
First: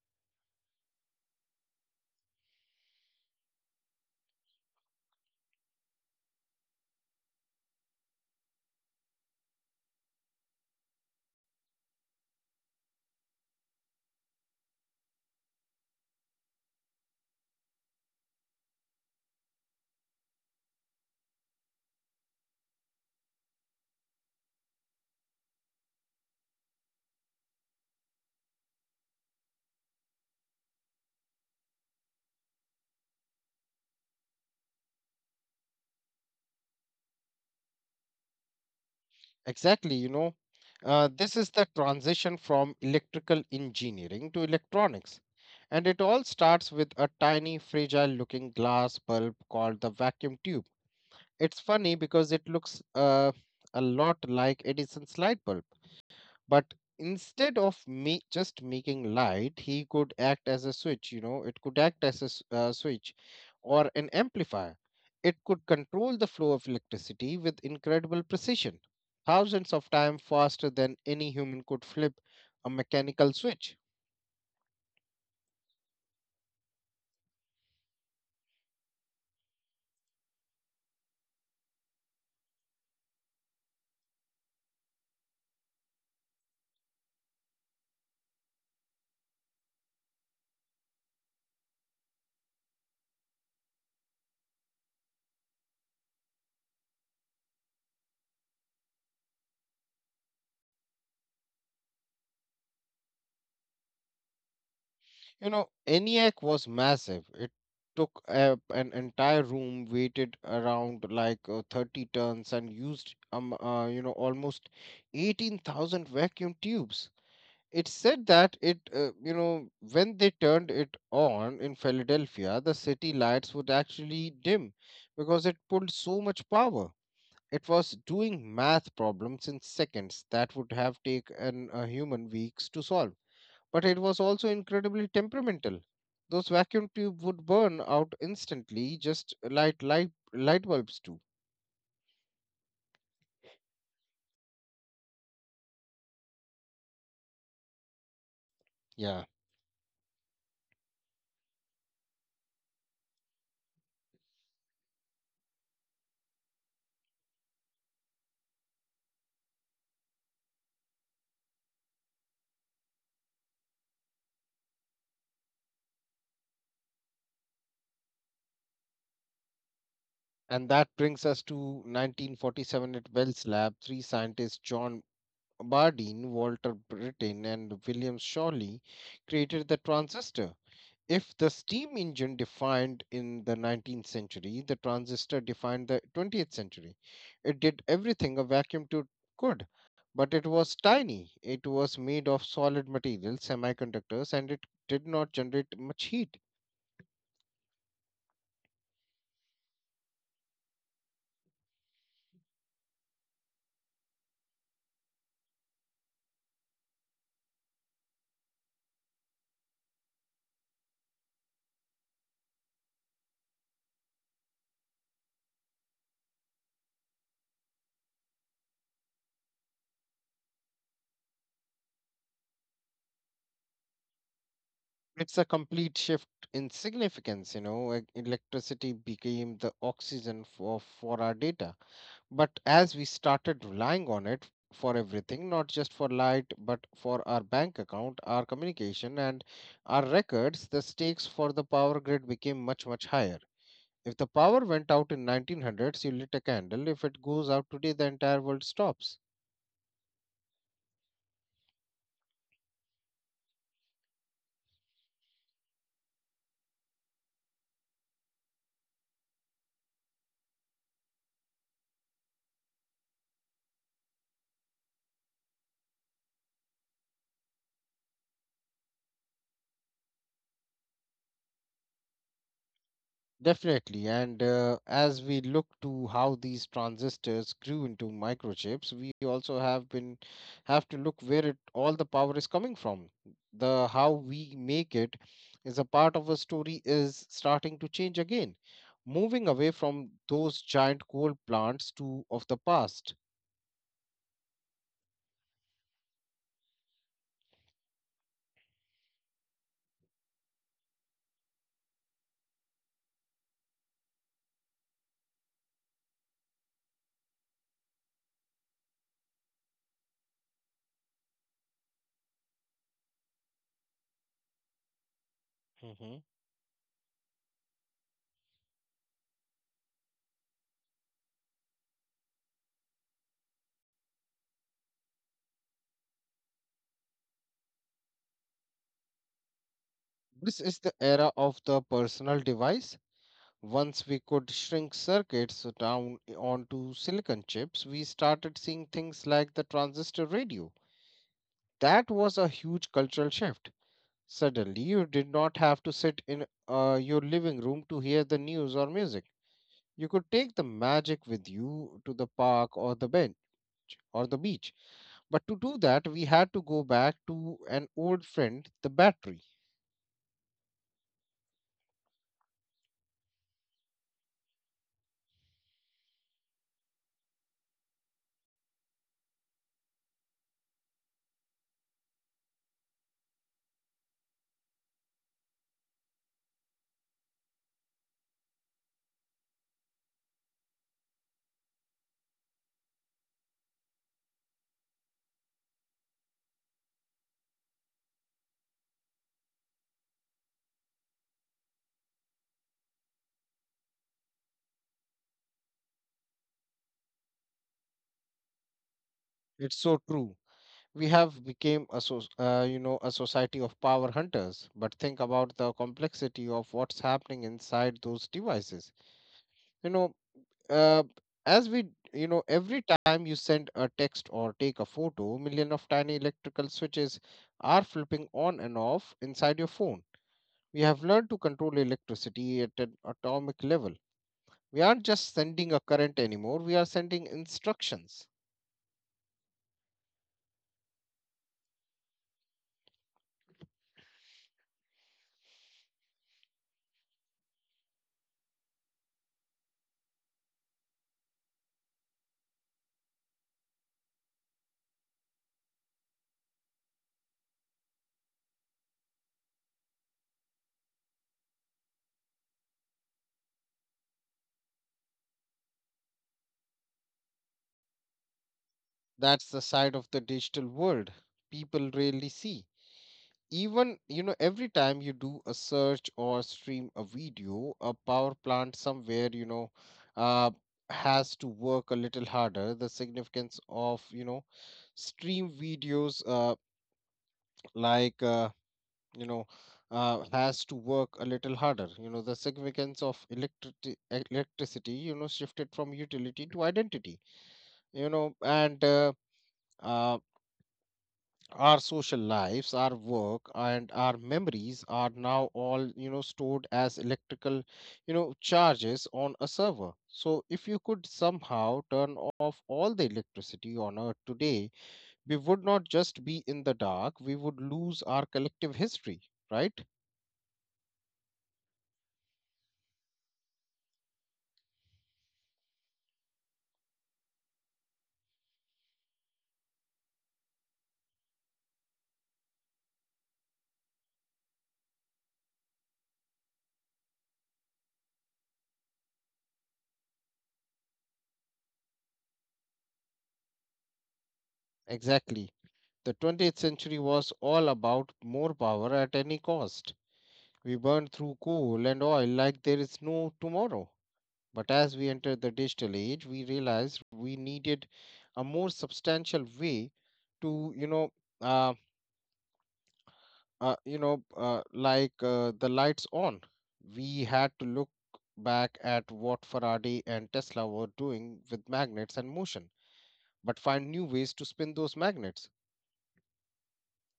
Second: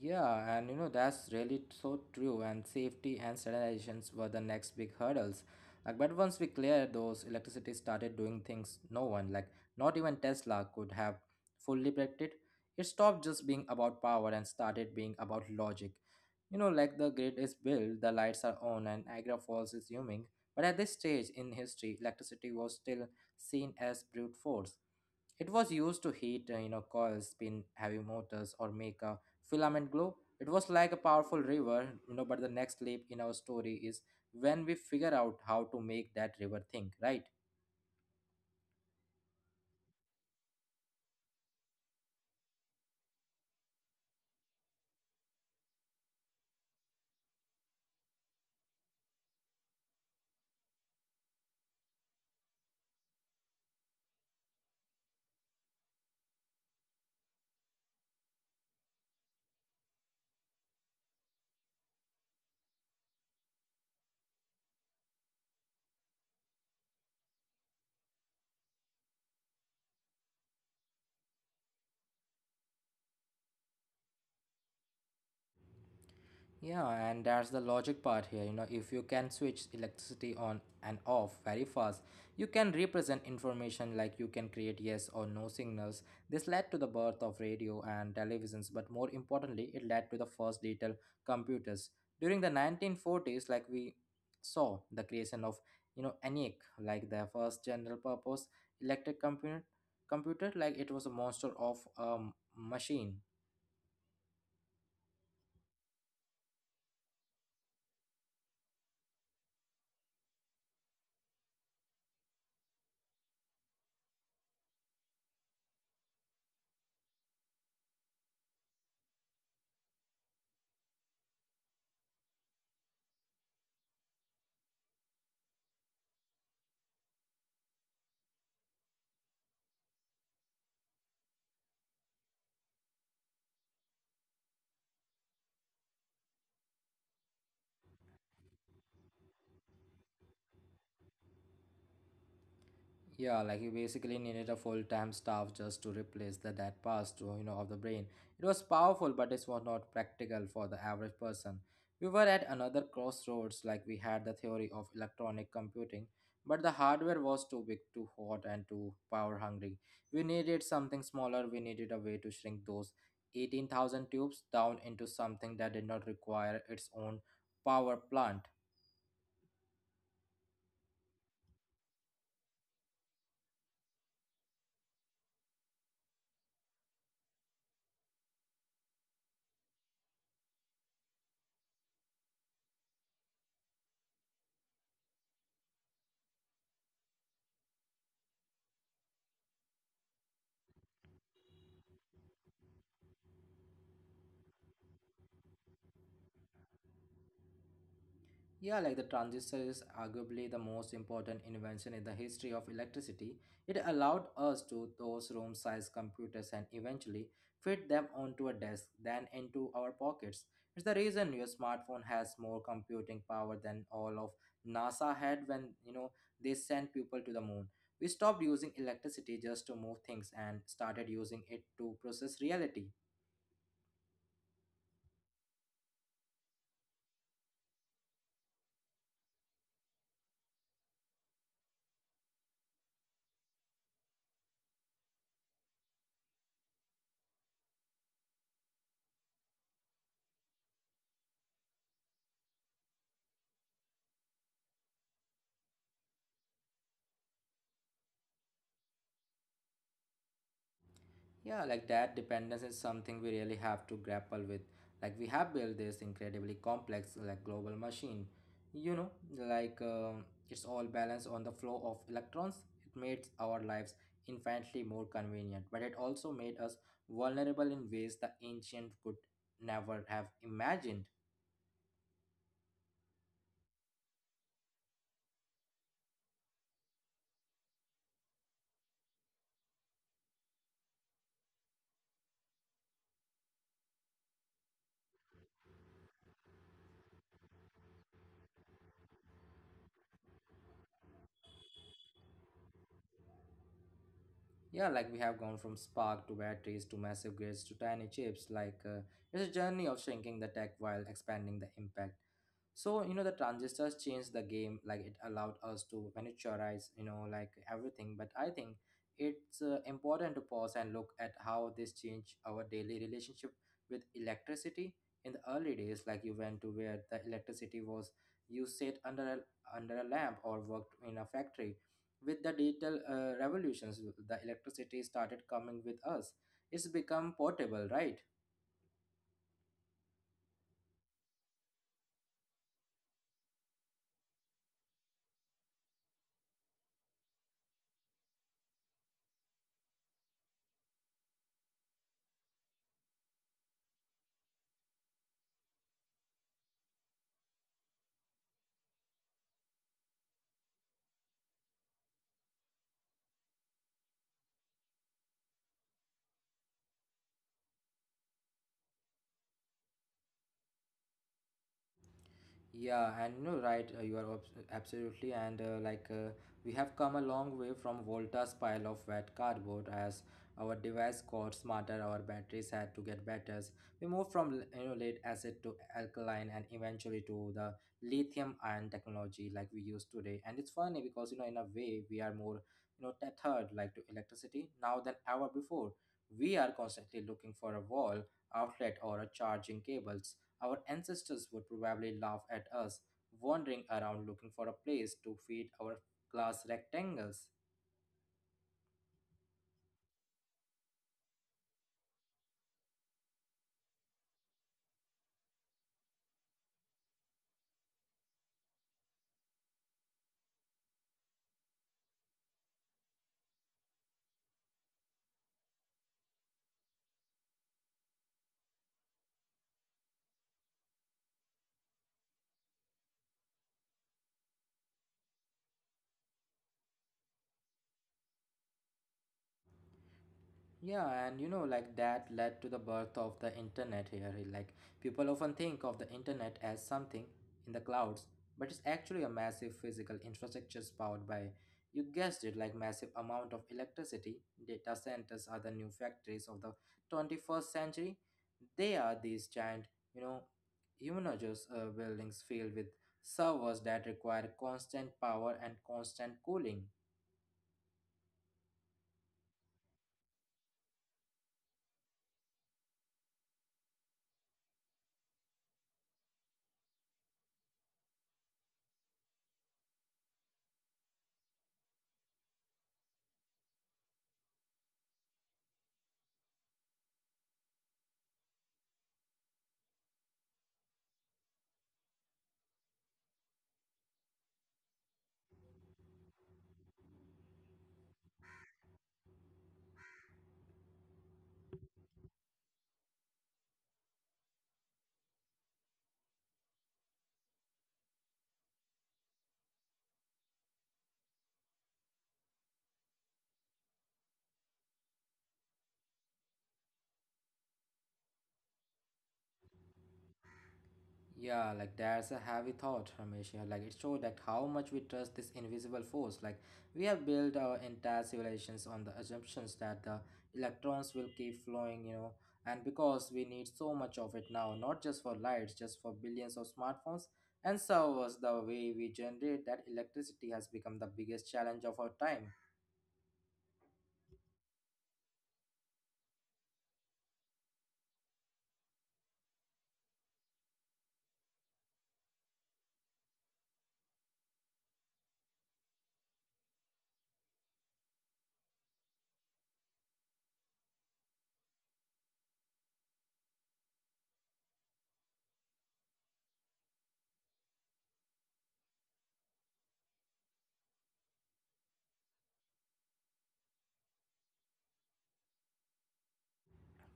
Speaker 1: Yeah, and you know, that's really so true. And safety and standardizations were the next big hurdles. Like, but once we cleared those, electricity started doing things no one, like not even Tesla, could have fully predicted. It stopped just being about power and started being about logic. You know, like the grid is built, the lights are on, and Niagara Falls is humming. But at this stage in history, electricity was still seen as brute force. It was used to heat, you know, coils, spin heavy motors, or make a filament glow. It was like a powerful river, you know, but the next leap in our story is when we figure out how to make that river think, right?
Speaker 2: Exactly, you know, this is the transition from electrical engineering to electronics. And it all starts with a tiny, fragile looking glass bulb called the vacuum tube. It's funny because it looks a lot like Edison's light bulb, but instead of me just making light, he could act as a switch. You know, it could act as a switch or an amplifier. It could control the flow of electricity with incredible precision, thousands of times faster than any human could flip a mechanical switch.
Speaker 1: Yeah, and that's the logic part here. You know, if you can switch electricity on and off very fast, you can represent information like you can create yes or no signals. This led to the birth of radio and televisions, but more importantly, it led to the first digital computers. During the 1940s, like we saw the creation of, you know, ENIAC, like the first general purpose electric computer, computer like it was a monster of a machine.
Speaker 2: You know, ENIAC was massive. It took up an entire room, weighted around like, 30 tons, and used you know, almost 18,000 vacuum tubes. It said that it, you know, when they turned it on in Philadelphia, the city lights would actually dim because it pulled so much power. It was doing math problems in seconds that would have taken a human weeks to solve, but it was also incredibly temperamental. Those vacuum tubes would burn out instantly, just light bulbs do.
Speaker 1: Yeah, like you basically needed a full-time staff just to replace the dead past, to, you know, of the brain. It was powerful, but it
Speaker 2: Yeah.
Speaker 1: was not practical for the average person. We were at another crossroads, like we had the theory of electronic computing, but the hardware was too big, too hot, and too power-hungry. We needed something smaller. We needed a way to shrink those 18,000 tubes down into something that did not require its own power plant.
Speaker 2: And that brings us to 1947 at Bell's lab. Three scientists, John Bardeen, Walter Brittain, and William Shawley, created the transistor. If the steam engine defined in the 19th century, the transistor defined the 20th century. It did everything a vacuum tube could, but it was tiny. It was made of solid materials, semiconductors, and it did not generate much heat.
Speaker 1: Yeah, like the transistor is arguably the most important invention in the history of electricity. It allowed us to those room sized computers and eventually fit them onto a desk than into our pockets. It's the reason your smartphone has more computing power than all of NASA had when you know they sent people to the moon. We stopped using electricity just to move things and started using it to process reality.
Speaker 2: It's a complete shift in significance. You know, electricity became the oxygen for, our data. But as we started relying on it for everything, not just for light, but for our bank account, our communication, and our records, the stakes for the power grid became much, much higher. If the power went out in 1900s, you lit a candle. If it goes out today, the entire world stops.
Speaker 1: Yeah, like that dependence is something we really have to grapple with. Like we have built this incredibly complex, like global machine. You know, like it's all balanced on the flow of electrons. It made our lives infinitely more convenient, but it also made us vulnerable in ways the ancient could never have imagined.
Speaker 2: Definitely. And as we look to how these transistors grew into microchips, we also have to look where it all the power is coming from. The how we make it is a part of a story is starting to change again, moving away from those giant coal plants to of the past.
Speaker 1: Yeah, like we have gone from spark to batteries to massive grids to tiny chips. Like it's a journey of shrinking the tech while expanding the impact. So, you know, the transistors changed the game. Like, it allowed us to miniaturize, you know, like everything. But I think it's important to pause and look at how this changed our daily relationship with electricity. In the early days,
Speaker 2: Hmm.
Speaker 1: like you went to where the electricity was, you sat under under a lamp or worked in a factory. With the digital revolutions, the electricity started coming with us. It's become portable, right?
Speaker 2: This is the era of the personal device. Once we could shrink circuits down onto silicon chips, we started seeing things like the transistor radio. That was a huge cultural shift. Suddenly, you did not have to sit in your living room to hear the news or music. You could take the magic with you to the park or the bench or the beach. But to do that, we had to go back to an old friend, the battery.
Speaker 1: Yeah, and you know right, you are absolutely, and we have come a long way from Volta's pile of wet cardboard as our device got smarter, our batteries had to get better. We moved from you know lead acid to alkaline, and eventually to the lithium ion technology like we use today. And it's funny because you know in a way we are more you know tethered like to electricity now than ever before. We are constantly looking for a wall outlet or a charging cable our ancestors would probably laugh at us wandering around looking for a place to feed our glass rectangles.
Speaker 2: It's so true. We have become a so, you know, a society of power hunters. But think about the complexity of what's happening inside those devices, you know. uh, as we every time you send a text or take a photo, million of tiny electrical switches are flipping on and off inside your phone. We have learned to control electricity at an atomic level. We aren't just sending a current anymore, we are sending instructions.
Speaker 1: Yeah, and you know, like that led to the birth of the internet here. Right? Like, people often think of the internet as something in the clouds, but it's actually a massive physical infrastructure powered by, you guessed it, like massive amount of electricity. Data centers are the new factories of the 21st century. They are these giant, you know, humongous buildings filled with servers that require constant power and constant cooling.
Speaker 2: That's the side of the digital world people rarely see. Even, you know, every time you do a search or stream a video, a power plant somewhere, uh, has to work a little harder. The significance of, you know, stream videos like you know has to work a little harder you know the significance of electricity electricity, you know, shifted from utility to identity. You know and uh, our social lives, our work, and our memories are now all, you know, stored as electrical, you know, charges on a server. So if you could somehow turn off all the electricity on earth today, we would not just be in the dark, we would lose our collective history, right?
Speaker 1: Yeah, like that's a heavy thought, Ramesh. Yeah, like it showed that how much we trust this invisible force. Like we have built our entire civilizations on the assumptions that the electrons will keep flowing, and because we need so much of it now, not just for lights, just for billions of smartphones and servers, the way we generate that electricity has become the biggest challenge of our time.
Speaker 2: Exactly. The 20th century was all about more power at any cost. We burned through coal and oil like there is no tomorrow. But as we entered the digital age, we realized we needed a more substantial way to, you know, uh, the lights on. We had to look back at what Faraday and Tesla were doing with magnets and motion, but find new ways to spin those magnets.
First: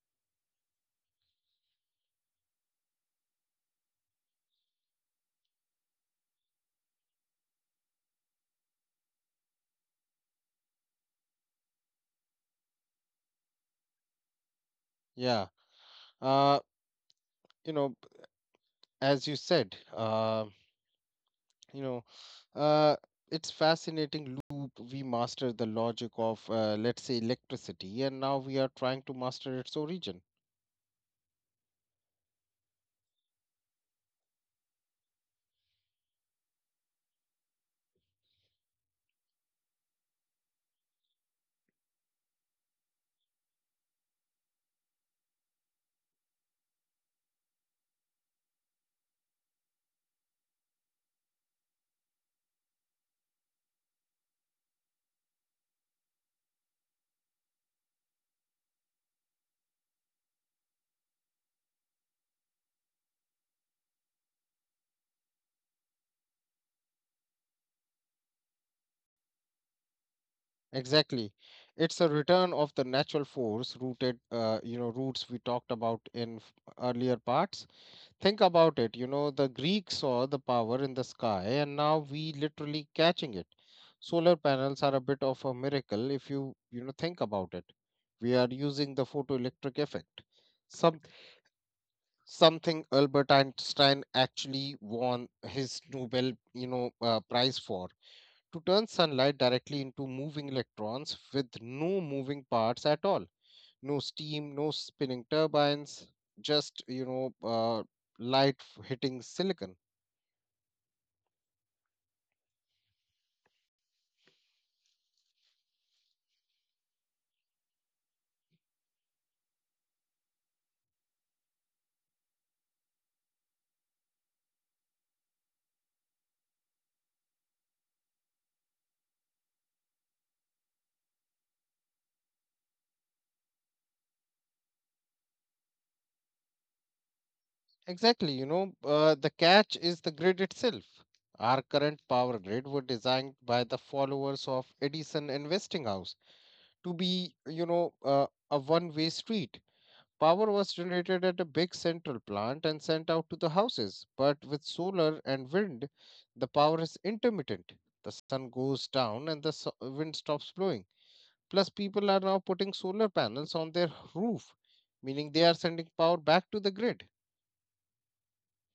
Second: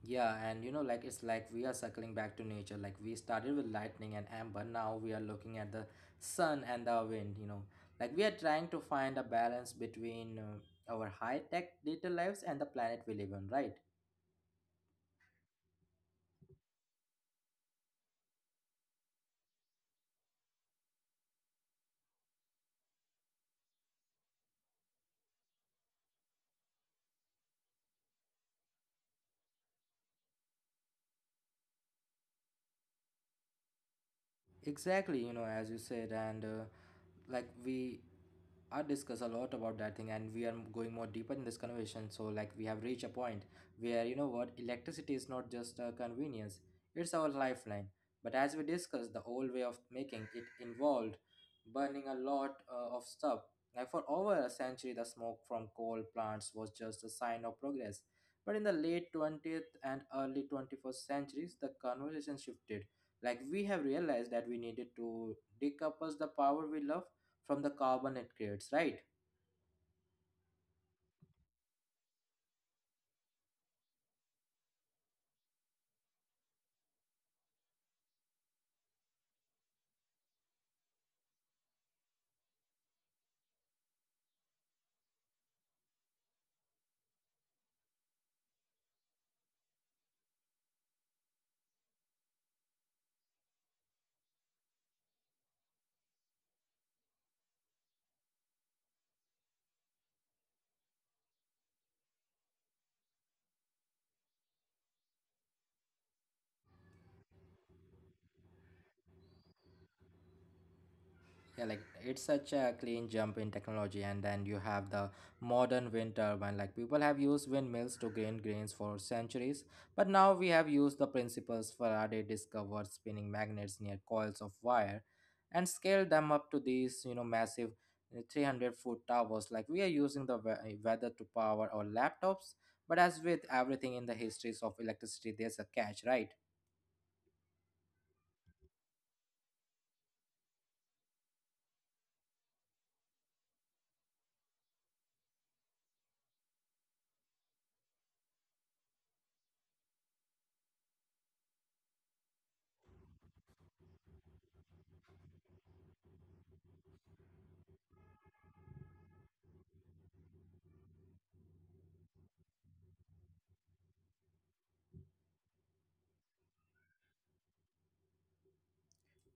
Speaker 1: Yeah, like it's like we are circling back to nature. Like we started with lightning and amber, now we are looking at the sun and the wind. Like we are trying to find a balance between our high tech digital lives and the planet we live on, right?
Speaker 2: Yeah, uh, you know, as you said, you know. Uh, it's fascinating loop. We mastered the logic of, let's say, electricity, and now we are trying to master its origin.
Speaker 1: Exactly, as you said, and like we I discuss a lot about that thing, and we are going more deeper in this conversation. So, like, we have reached a point where what electricity is not just a convenience; it's our lifeline. But as we discussed, the old way of making it involved burning a lot of stuff. Like for over a century, the smoke from coal plants was just a sign of progress. But in the late 20th and early 21st centuries, the conversation shifted. Like we have realized that we needed to decouple the power we love from the carbon it creates, right?
Speaker 2: Exactly. It's a return of the natural force rooted, roots we talked about in earlier parts. Think about it. The Greeks saw the power in the sky, and now we literally catching it. Solar panels are a bit of a miracle if you think about it. We are using the photoelectric effect, something Albert Einstein actually won his Nobel, prize for, to turn sunlight directly into moving electrons with no moving parts at all, no steam, no spinning turbines, just light hitting silicon.
Speaker 1: Yeah, like it's such a clean jump in technology, and then you have the modern wind turbine. Like people have used windmills to gain grains for centuries, but now we have used the principles Faraday discovered spinning magnets near coils of wire, and scaled them up to these, massive 300-foot towers. Like we are using the weather to power our laptops, but as with everything in the histories of electricity, there's a catch, right?
Speaker 2: Exactly, the catch is the grid itself. Our current power grid were designed by the followers of Edison and Westinghouse to be, a one-way street. Power was generated at a big central plant and sent out to the houses, but with solar and wind, the power is intermittent. The sun goes down and the wind stops blowing. Plus, people are now putting solar panels on their roof, meaning they are sending power back to the grid.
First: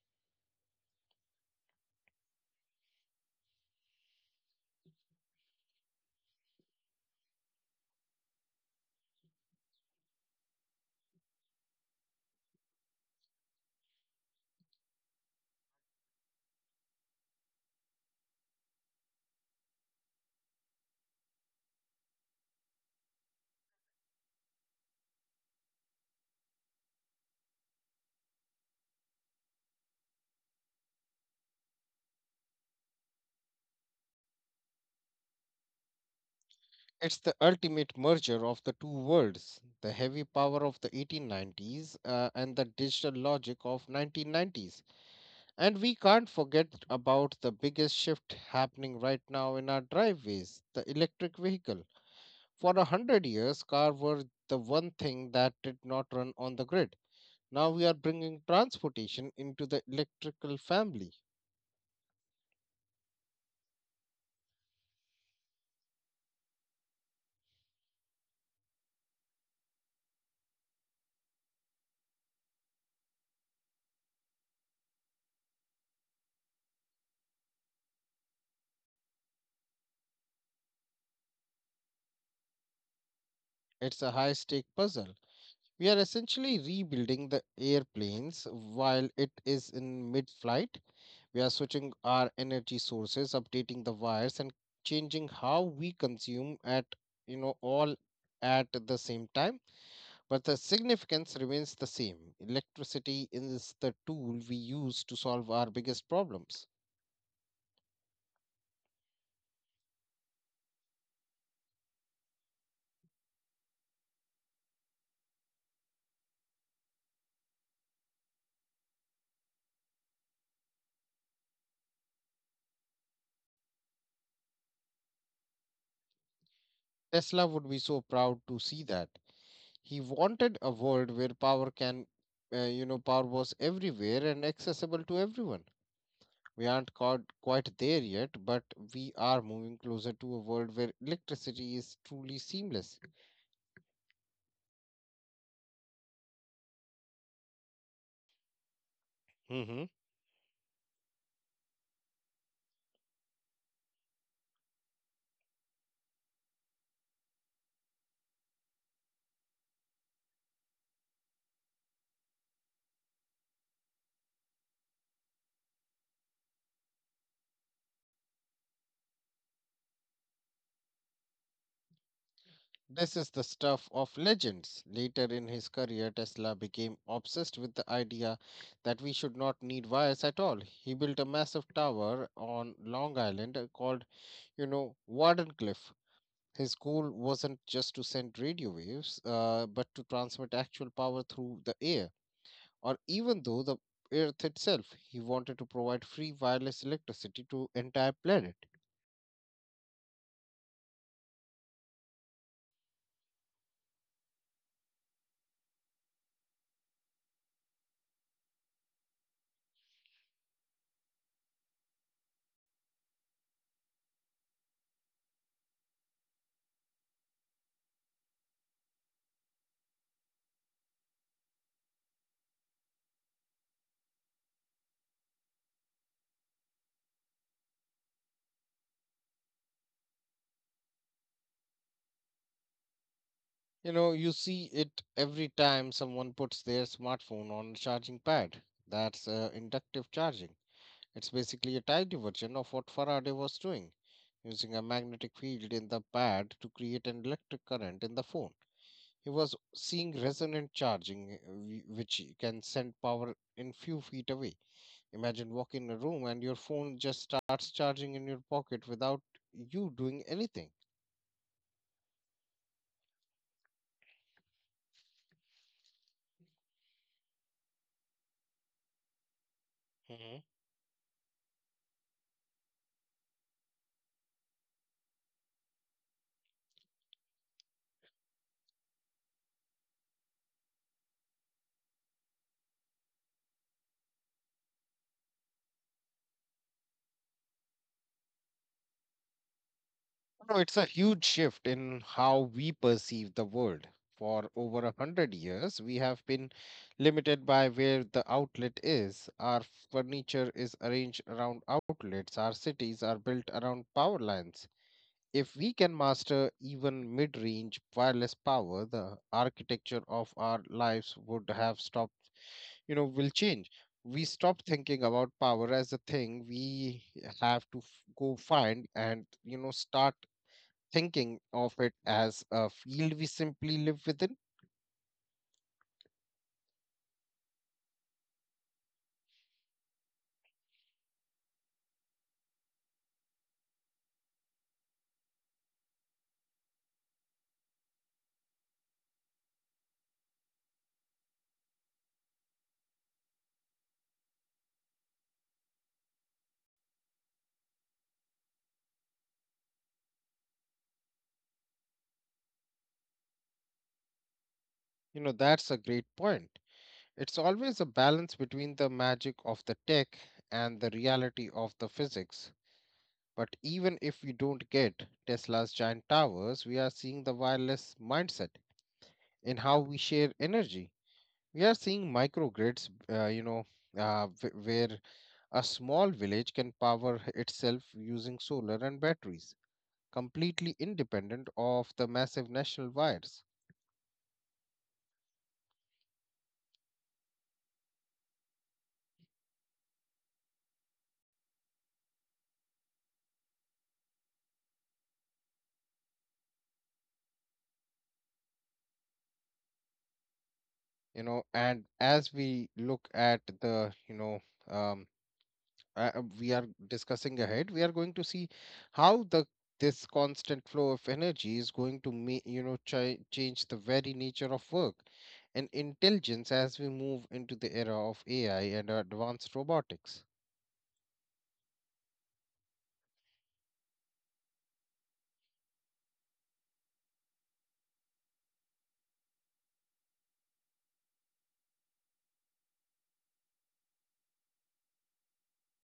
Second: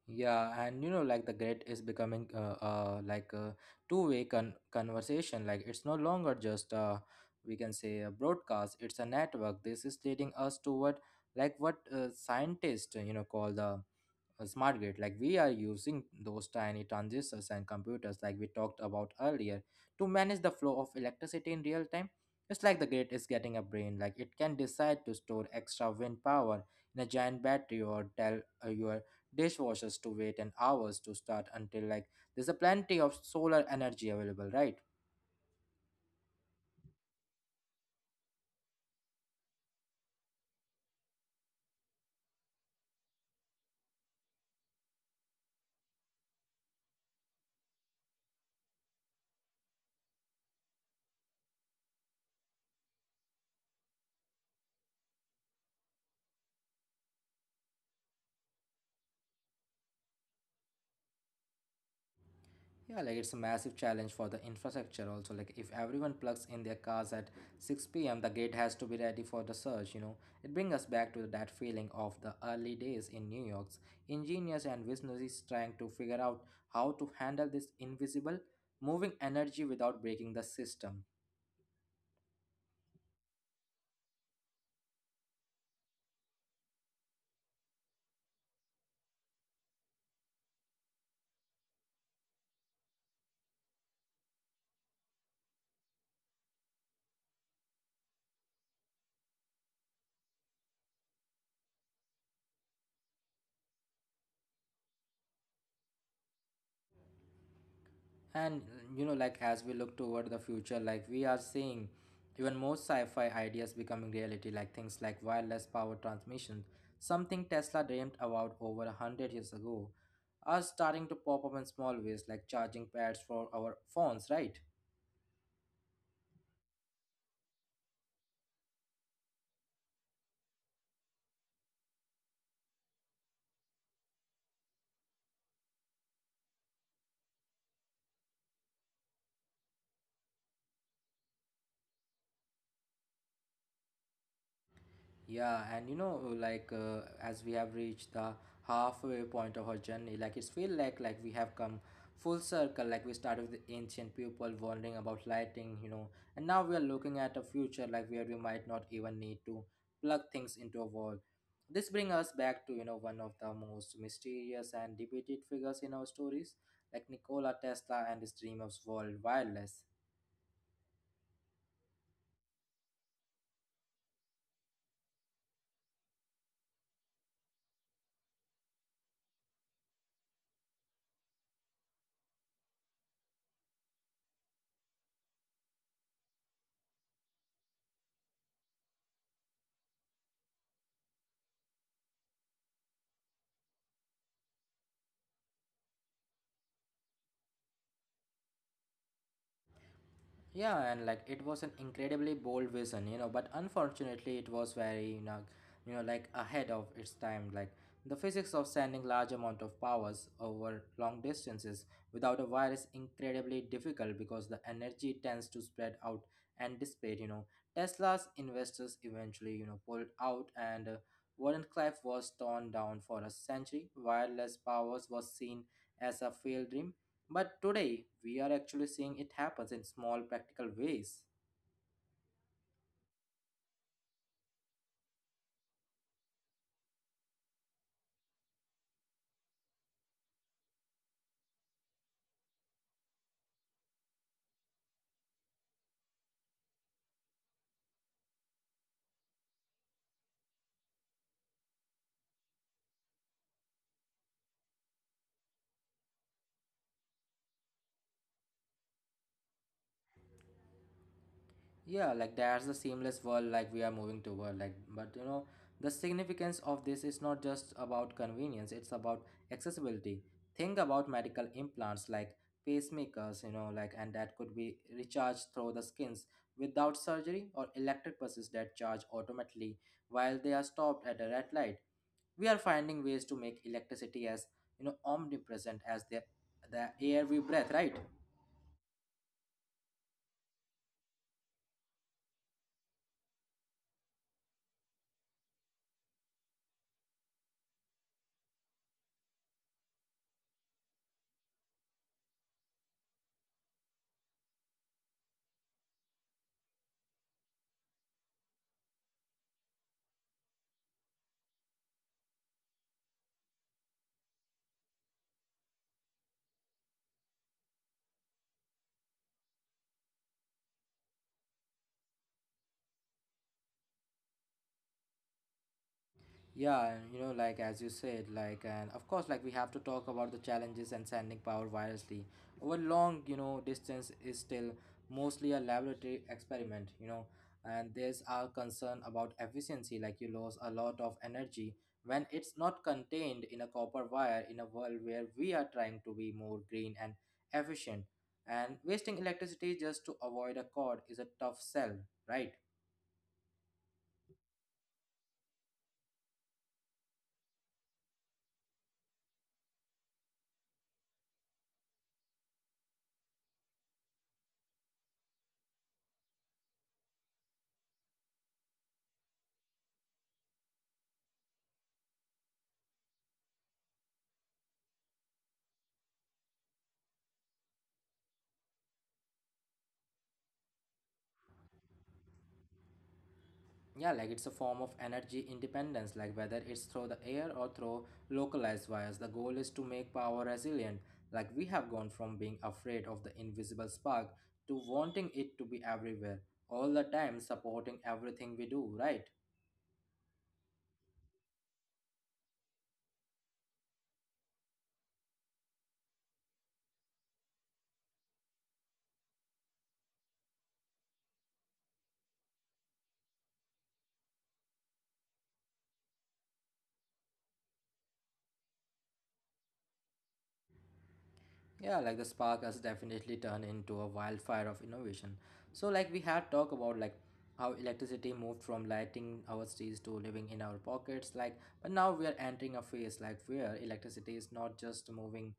Speaker 1: Yeah, like the grid is becoming like a conversation. Like it's no longer just we can say a broadcast. It's a network. This is leading us to what scientists call the a smart grid. Like we are using those tiny transistors and computers like we talked about earlier to manage the flow of electricity in real time. It's like the grid is getting a brain. Like it can decide to store extra wind power in a giant battery or tell your dishwashers to wait an hours to start until like there's a plenty of solar energy available, right?
Speaker 2: It's the ultimate merger of the two worlds: the heavy power of the 1890s and the digital logic of 1990s. And we can't forget about the biggest shift happening right now in our driveways: the electric vehicle. For a hundred years, cars were the one thing that did not run on the grid. Now we are bringing transportation into the electrical family.
Speaker 1: Yeah, like it's a massive challenge for the infrastructure also. Like if everyone plugs in their cars at 6 p.m., the grid has to be ready for the surge, you know. It brings us back to that feeling of the early days in New York's engineers and visionaries trying to figure out how to handle this invisible moving energy without breaking the system.
Speaker 2: It's a high stake puzzle. We are essentially rebuilding the airplanes while it is in mid flight. We are switching our energy sources, updating the wires, and changing how we consume at, all at the same time. But the significance remains the same. Electricity is the tool we use to solve our biggest problems.
Speaker 1: And like as we look toward the future, like we are seeing even more sci-fi ideas becoming reality, like things like wireless power transmission, something Tesla dreamed about over a hundred years ago, are starting to pop up in small ways, like charging pads for our phones, right?
Speaker 2: Tesla would be so proud to see that. He wanted a world where power can, you know, power was everywhere and accessible to everyone. We aren't quite there yet, but we are moving closer to a world where electricity is truly seamless.
Speaker 1: Yeah, like as we have reached the
Speaker 2: Hmm.
Speaker 1: halfway point of our journey, like it's feel like we have come full circle. Like we started with the ancient people wondering about lighting, you know, and now we are looking at a future like where we might not even need to plug things into a wall. This brings us back to one of the most mysterious and debated figures in our stories, like Nikola Tesla and his dream of world wireless.
Speaker 2: This is the stuff of legends. Later in his career, Tesla became obsessed with the idea that we should not need wires at all. He built a massive tower on Long Island, called, Wardenclyffe. His goal wasn't just to send radio waves, but to transmit actual power through the air, or even though the earth itself. He wanted to provide free wireless electricity to entire planet.
Speaker 1: Yeah, and like it was an incredibly bold vision, but unfortunately it was very, like ahead of its time. Like the physics of sending large amount of powers over long distances without a wire is incredibly difficult because the energy tends to spread out and dissipate, you know. Tesla's investors eventually, pulled out and Warren Cliff was torn down for a century. Wireless powers was seen as a failed dream, but today, we are actually seeing it happens in small practical ways.
Speaker 2: You see it every time someone puts their smartphone on a charging pad. That's inductive charging. It's basically a tiny version of what Faraday was doing, using a magnetic field in the pad to create an electric current in the phone. He was seeing resonant charging, which can send power in few feet away. Imagine walking in a room and your phone just starts charging in your pocket without you doing anything.
Speaker 1: Yeah, like that's the seamless world like we are moving toward. Like, but you know, the significance of this is not just about convenience, it's about
Speaker 2: Hmm.
Speaker 1: accessibility. Think about medical implants like pacemakers, you know, like, and that could be recharged through the skins without surgery, or electric buses that charge automatically while they are stopped at a red light. We are finding ways to make electricity as, you know, omnipresent as the air we breathe, right?
Speaker 2: No, it's a huge shift in how we perceive the world. For over a hundred years, we have been limited by where the outlet is. Our furniture is arranged around outlets. Our cities are built around power lines. If we can master even mid range wireless power, the architecture of our lives would have stopped, will change. We stop thinking about power as a thing we have to go find, and start thinking of it as a field we simply live within.
Speaker 1: Yeah, and, like as you said, like and of course, like we have to talk about the challenges and sending power wirelessly over long, distance is still mostly a laboratory experiment, you know, and there's our concern about efficiency, like you lose a lot of energy when it's not contained in a copper wire in a world where we are trying to be more green and efficient, and wasting electricity just to avoid a cord is a tough sell, right?
Speaker 2: That's a great point. It's always a balance between the magic of the tech and the reality of the physics. But even if we don't get Tesla's giant towers, we are seeing the wireless mindset in how we share energy. We are seeing microgrids, where a small village can power itself using solar and batteries, completely independent of the massive national wires.
Speaker 1: Yeah, like it's a form of energy independence. Like whether it's through the air or through localized wires, the goal is to make power resilient. Like we have gone from being afraid of the invisible spark to wanting it to be everywhere all the time, supporting everything we do, right?
Speaker 2: And as we look at the, um, we are discussing ahead, we are going to see how the this constant flow of energy is going to, change the very nature of work and intelligence as we move into the era of AI and advanced robotics.
Speaker 1: Yeah, like the spark has definitely turned into a wildfire of innovation. So like we have talked about like how electricity moved from lighting our streets to living in our pockets. Like but now we are entering a phase like where electricity is not just moving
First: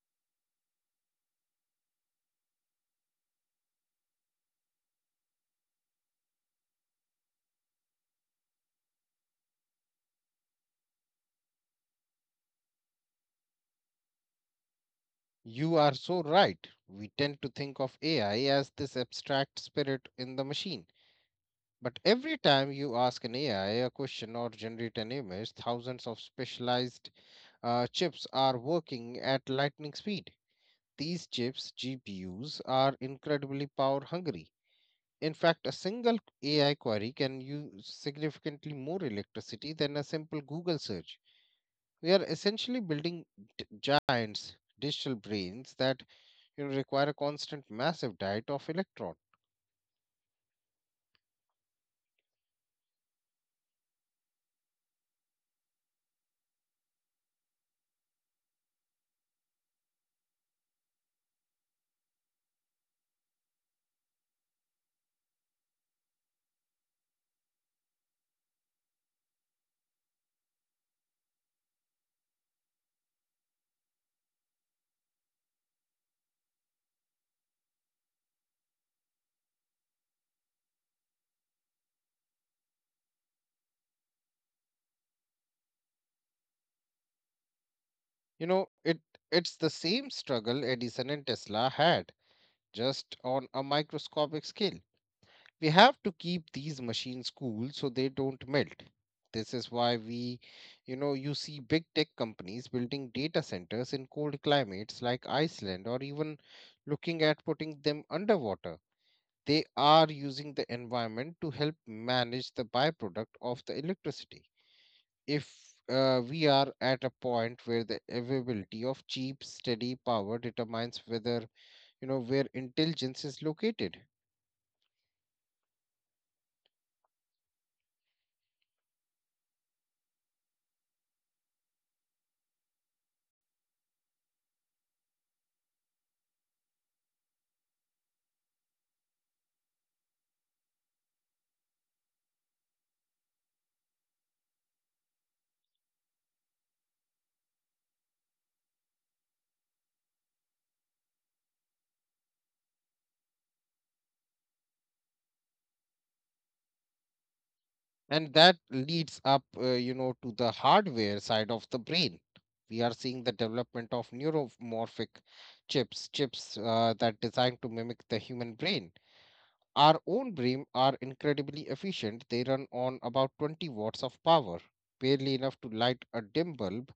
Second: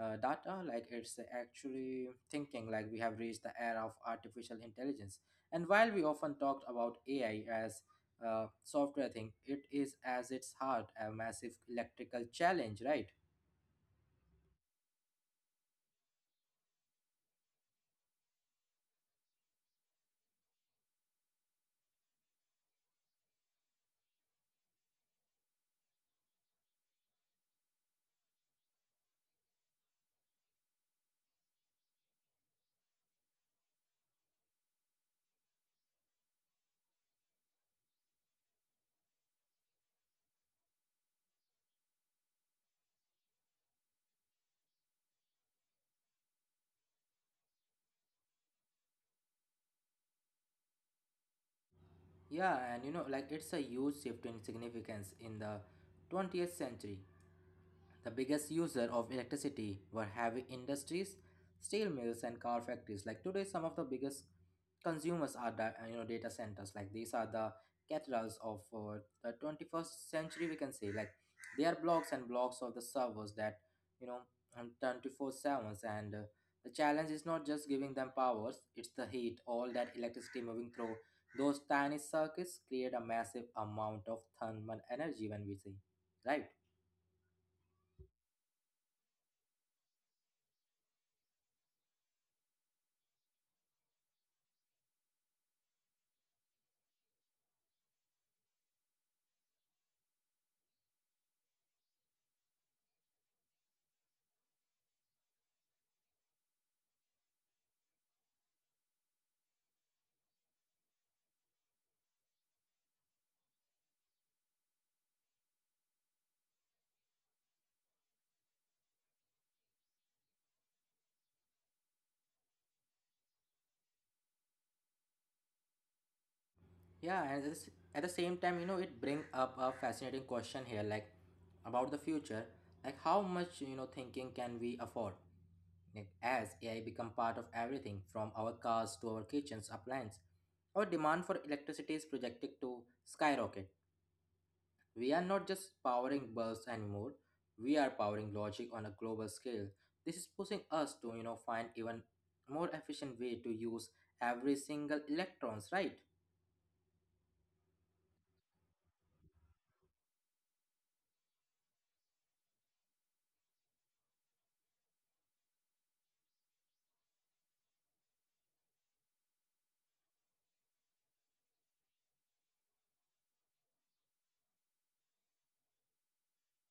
Speaker 1: data, like it's actually thinking. Like we have reached the era of artificial intelligence, and while we often talked about AI as software thing, it is as its heart a massive electrical challenge, right?
Speaker 2: You are so right. We tend to think of AI as this abstract spirit in the machine. But every time you ask an AI a question or generate an image, thousands of specialized chips are working at lightning speed. These chips, GPUs, are incredibly power hungry. In fact, a single AI query can use significantly more electricity than a simple Google search. We are essentially building giants digital brains that require a constant massive diet of electron.
Speaker 1: Yeah, and you know like it's a huge shift in significance in the 20th century. The biggest user of electricity were heavy industries, steel mills, and car factories. Like today, some of the biggest consumers are data centers. Like these are the cathedrals of the 21st century. We can say like they are blocks and blocks of the servers that you know on 24/7, and the challenge is not just giving them powers, it's the heat. All that electricity moving through those tiny circuits create a massive amount of thermal energy when we say, right?
Speaker 2: You know it it's the same struggle Edison and Tesla had, just on a microscopic scale. We have to keep these machines cool so they don't melt. This is why we you know you see big tech companies building data centers in cold climates like Iceland, or even looking at putting them underwater. They are using the environment to help manage the byproduct of the electricity. If we are at a point where the availability of cheap, steady power determines whether, where intelligence is located.
Speaker 1: Yeah, and at the at the same time, you know, it bring up a fascinating question here, like about the future, like how much thinking can we afford? Like, as AI become part of everything from our cars to our kitchens, appliances, our demand for electricity is projected to skyrocket. We are not just powering bulbs anymore; we are powering logic on a global scale. This is pushing us to find even more efficient way to use every single electrons, right?
Speaker 2: And that leads up, to the hardware side of the brain. We are seeing the development of neuromorphic chips, chips that designed to mimic the human brain. Our own BREEAM are incredibly efficient. They run on about 20 watts of power, barely enough to light a dim bulb,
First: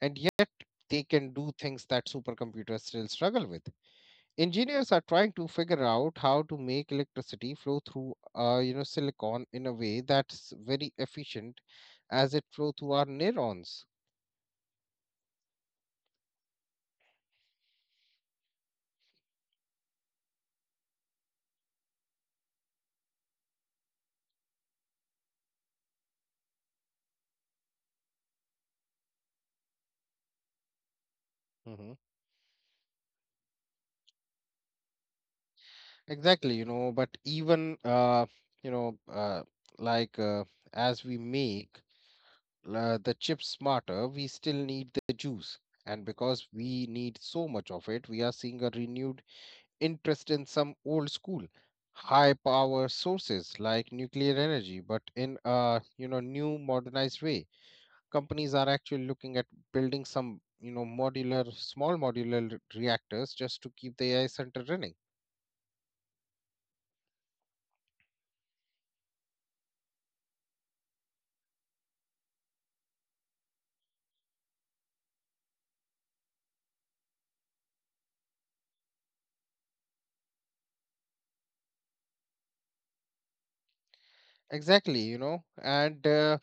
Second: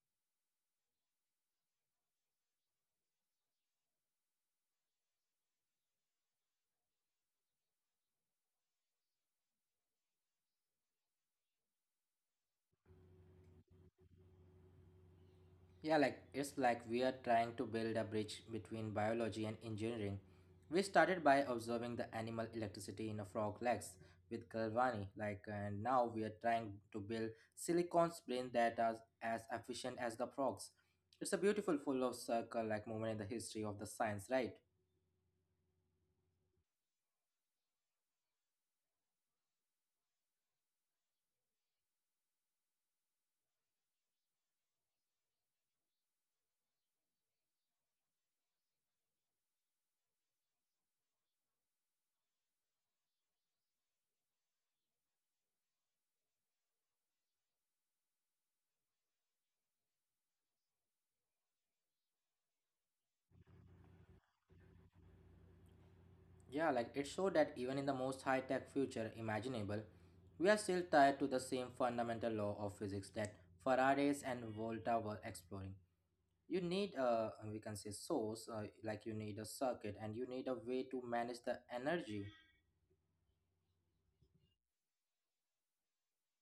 Speaker 2: and yet they can do things that supercomputers still struggle with. Engineers are trying to figure out how to make electricity flow through, silicon in a way that's very efficient as it flow through our neurons.
Speaker 1: Yeah, like it's like we are trying to build a bridge between biology and engineering. We started by observing the animal electricity in a frog legs with Galvani, like, and now we are trying to build silicon's brain that are as efficient as the frogs. It's a beautiful,
Speaker 2: Mm-hmm.
Speaker 1: full of circle like moment in the history of the science, right?
Speaker 2: Exactly, but even you know, uh, like uh, as we make the chips smarter, we still need the juice. And because we need so much of it, we are seeing a renewed interest in some old school high power sources like nuclear energy, but in a new modernized way. Companies are actually looking at building some modular small modular reactors just to keep the AI center running.
Speaker 1: Yeah, like it showed that even in the most high tech future imaginable, we are still tied to the same fundamental law of physics that Faradays and Volta were exploring. You need a, we can say, source, like you need a circuit, and you need a way to manage the energy.
Speaker 2: Exactly, and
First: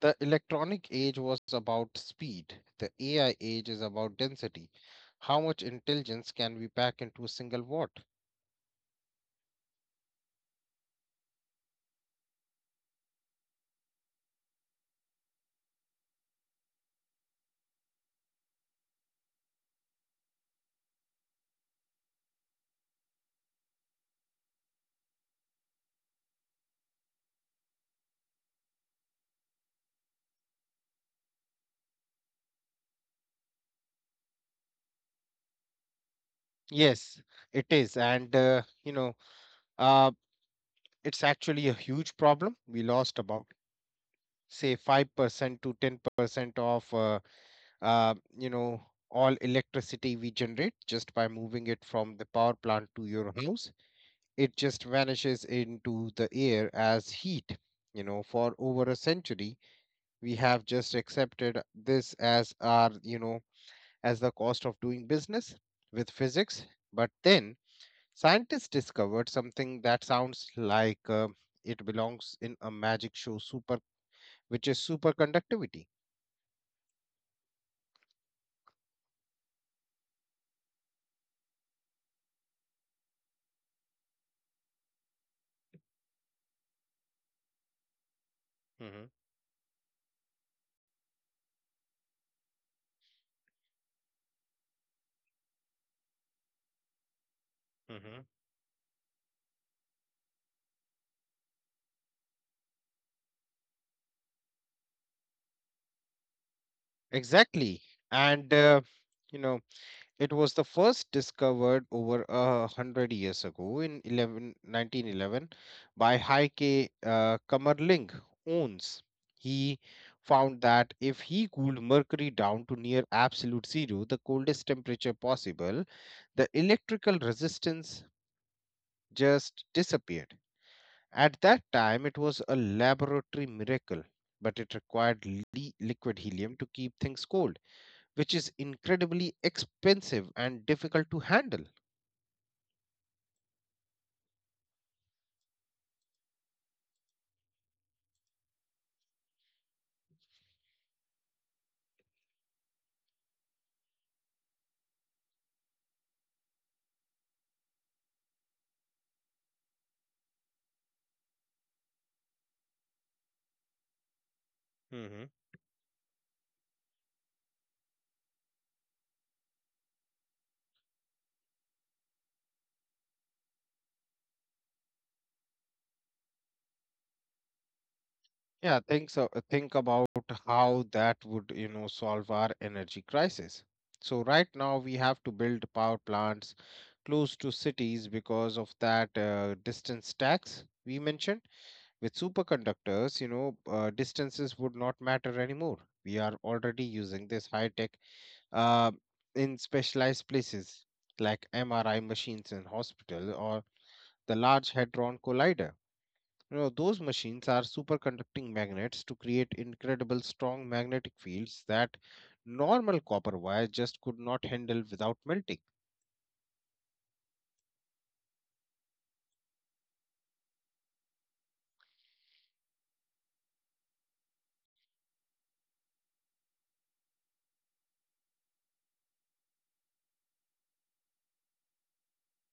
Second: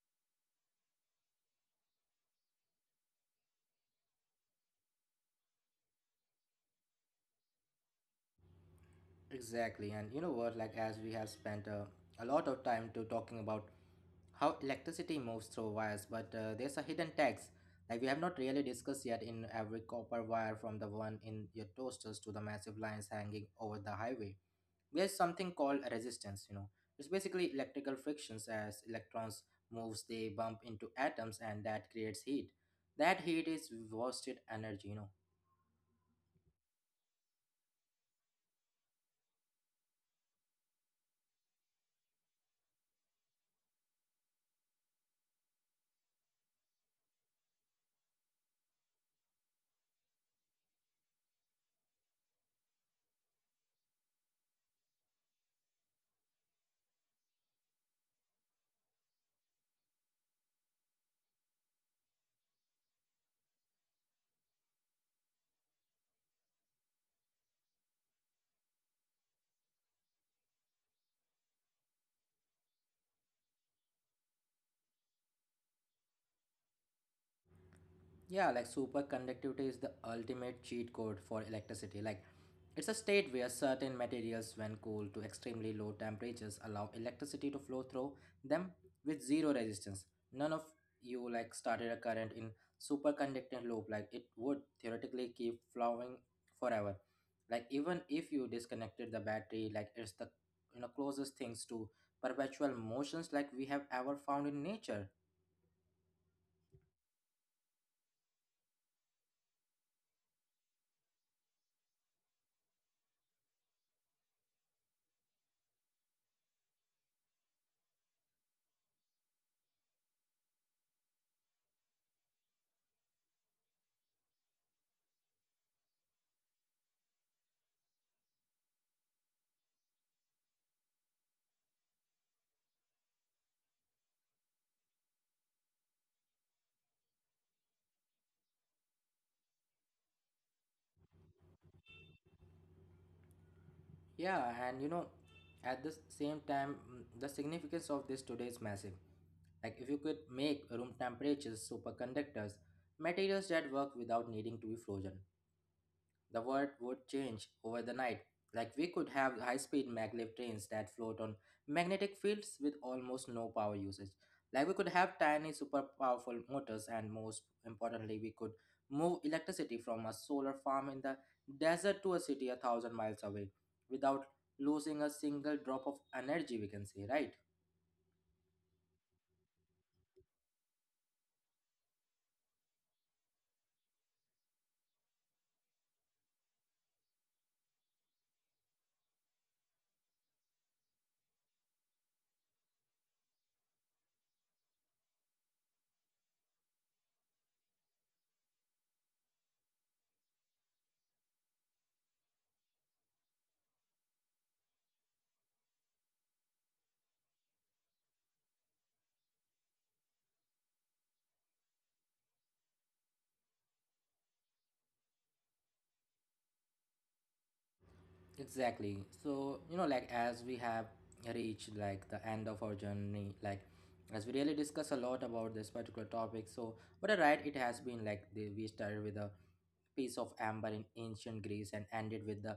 Speaker 2: the electronic age was about speed. The AI age is about density. How much intelligence can we pack into a single watt?
Speaker 1: Exactly, and you know what? Like as we have spent a lot of time to talking about how electricity moves through wires, but there's a hidden tax. Like we have not really discussed yet, in every copper wire from the one in your toasters to the massive lines hanging over the highway, there's something called a resistance. You know, it's basically electrical frictions. As electrons moves, they bump into atoms, and that creates heat. That heat is wasted energy, you know.
Speaker 2: Yes, it is. And uh, it's actually a huge problem. We lost about, say, 5% to 10% of uh, you know all electricity we generate just by moving it from the power plant to your house. It just vanishes into the air as heat. For over a century, we have just accepted this as our, as the cost of doing business with physics. But then scientists discovered something that sounds like, it belongs in a magic show, super which is superconductivity.
Speaker 1: Yeah, like superconductivity is the ultimate cheat code for electricity. Like, it's a state where certain materials, when cooled to extremely low temperatures, allow electricity to flow through them with zero
Speaker 2: Hmm.
Speaker 1: resistance. None of you like started a current in superconducting loop, like it would theoretically keep flowing forever. Like even if you
Speaker 2: Hmm.
Speaker 1: disconnected the battery, like it's the, you know, closest things to perpetual motions like we have ever found in nature.
Speaker 2: Exactly. And you know, it was the first discovered over a hundred years ago in 11 1911, by Heike Kammerling Ohns. He found that if he cooled mercury down to near absolute zero, the coldest temperature possible, the electrical resistance just disappeared. At that time, it was a laboratory miracle, but it required liquid helium to keep things cold, which is incredibly expensive and difficult to handle.
Speaker 1: Yeah, and you know, at the same time, the significance of this today is massive. Like, if you could make room temperatures superconductors, materials that work without needing to be frozen, the world would change over the night. Like we could have high-speed maglev trains that float on magnetic fields with almost no power usage. Like we could have
Speaker 2: Hmm.
Speaker 1: tiny super powerful motors, and most importantly we could move electricity from a solar farm in the desert to a city 1,000 miles away without losing a single drop of energy, we can say, right?
Speaker 2: Yeah, think so. Think about how that would, solve our energy crisis. So right now we have to build power plants close to cities because of that distance tax we mentioned. With superconductors, distances would not matter anymore. We are already using this high tech uh, in specialized places like MRI machines in hospital, or the Large Hadron Collider. Those machines are superconducting magnets to create incredible strong magnetic fields that normal copper wire just could not handle without melting.
Speaker 1: Exactly. So you know, like, as we have reached like the end of our journey, like as we really discuss a lot about this particular topic, so but all right, it has been like the, we started with a piece of amber in ancient Greece and ended with the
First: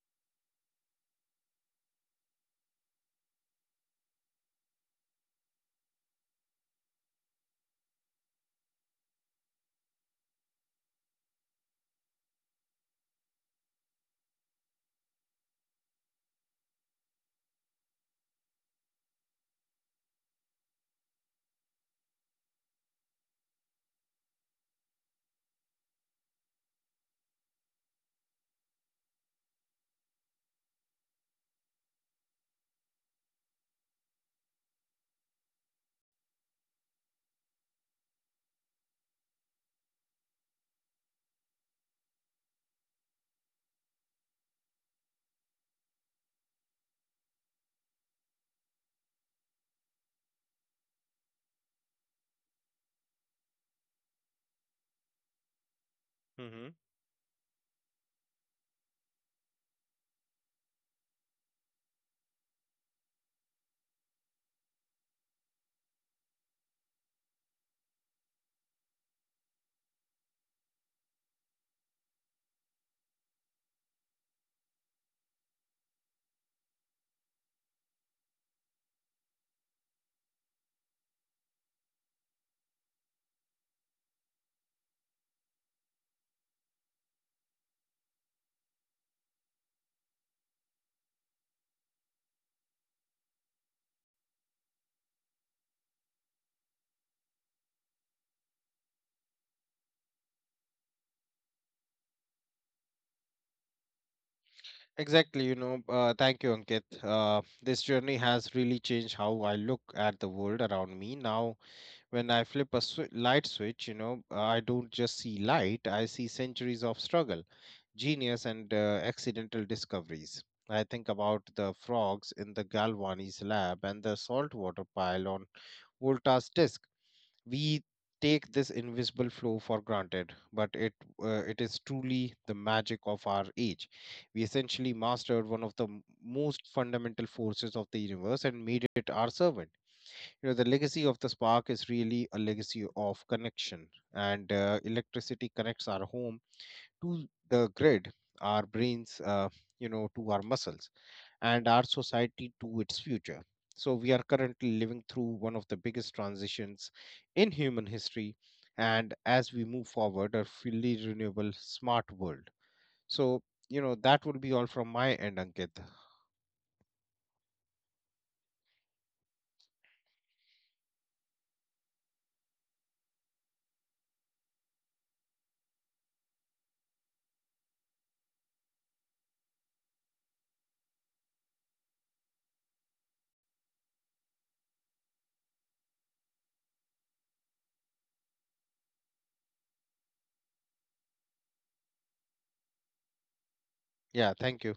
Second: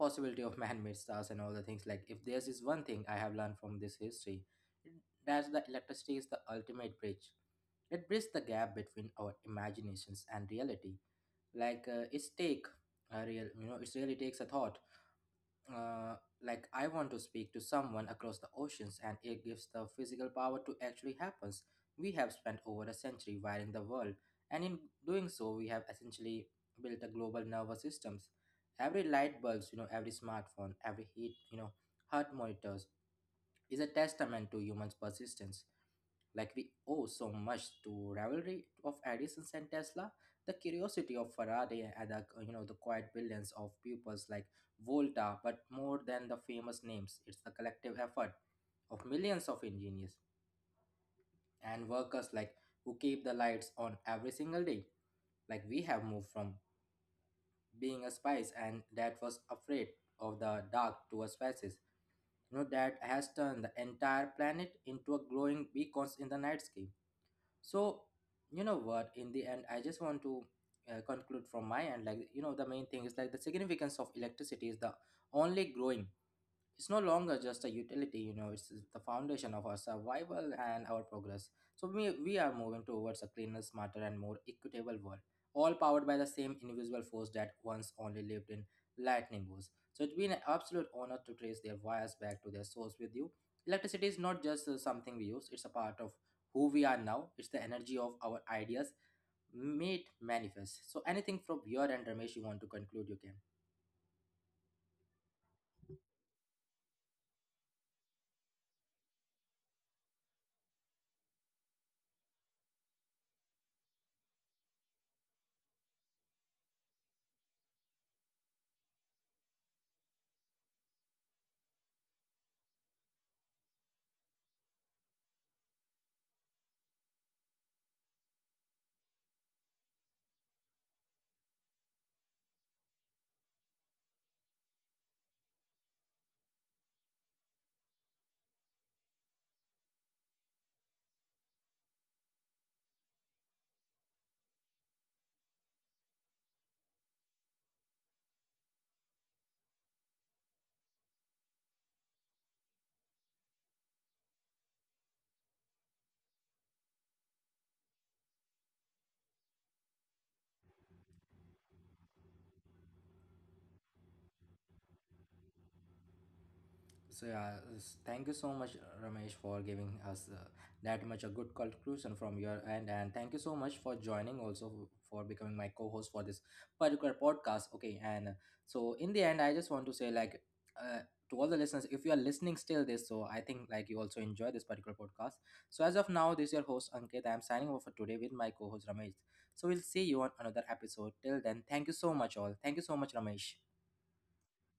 Speaker 1: possibility of man-made stars and all the things. Like if there's is one thing I have learned from this history, that's the electricity is the ultimate bridge. It bridges the gap between our imaginations and reality. Like it's take a real, it really takes a thought, uh, like I want to speak to someone across the oceans, and it gives the physical power to actually happens. We have spent over a century wiring the world, and in doing so we have essentially built a global nervous systems. Every light bulbs, you know, every smartphone, every heat, you know, heart monitors is a testament to humans' persistence. Like we owe so much to rivalry of Edison and Tesla, the curiosity of Faraday, and the you know, the quiet brilliance of pupils like Volta. But more than the famous names, it's the collective effort of millions of engineers and workers, like, who keep the lights on every single day. Like we have moved from
Speaker 2: Hmm.
Speaker 1: being a spice and that was afraid of the dark to a species, you know, that has turned the entire planet into a glowing beacons in the night sky. So, you know what? In the end, I just want to conclude from my end. Like, you know, the main thing is like the significance of electricity is the only growing. It's no longer just a utility, you know, it's the foundation of our survival and our progress. So we are moving towards a cleaner, smarter, and more equitable world, all powered by the same invisible force that once only lived in lightning bolts. So it's been an absolute honor to trace their wires back to their source with you. Electricity is not just something we use, it's a part of who we are now. It's the energy of our ideas made manifest. So anything from your end, Ramesh, you want to conclude, you can.
Speaker 2: Exactly. Thank you, Ankit. This journey has really changed how I look at the world around me. Now, when I flip a light switch, I don't just see light, I see centuries of struggle, genius, and accidental discoveries. I think about the frogs in the Galvani's lab and the saltwater pile on Volta's disk. We take this invisible flow for granted, but it is truly the magic of our age. We essentially mastered one of the most fundamental forces of the universe and made it our servant. The legacy of the spark is really a legacy of connection, and electricity connects our home to the grid, our brains, to our muscles, and our society to its future. So, we are currently living through one of the biggest transitions in human history, and as we move forward, a fully renewable, smart world. So, that would be all from my end, Ankit.
Speaker 1: So yeah, thank you so much, Ramesh, for giving us that much a good conclusion from your end, and thank you so much for joining, also for becoming my co-host for this particular podcast. Okay. And so in the end, I just want to say like uh, to all the listeners, if you are listening still this, so I think like you also enjoy this particular podcast. So as of now, this is your host Ankit. I am signing off for today with my co-host Ramesh. So we'll see you on another episode. Till then, thank you so much, all. Thank you so much, Ramesh.
Speaker 2: Yeah, thank you.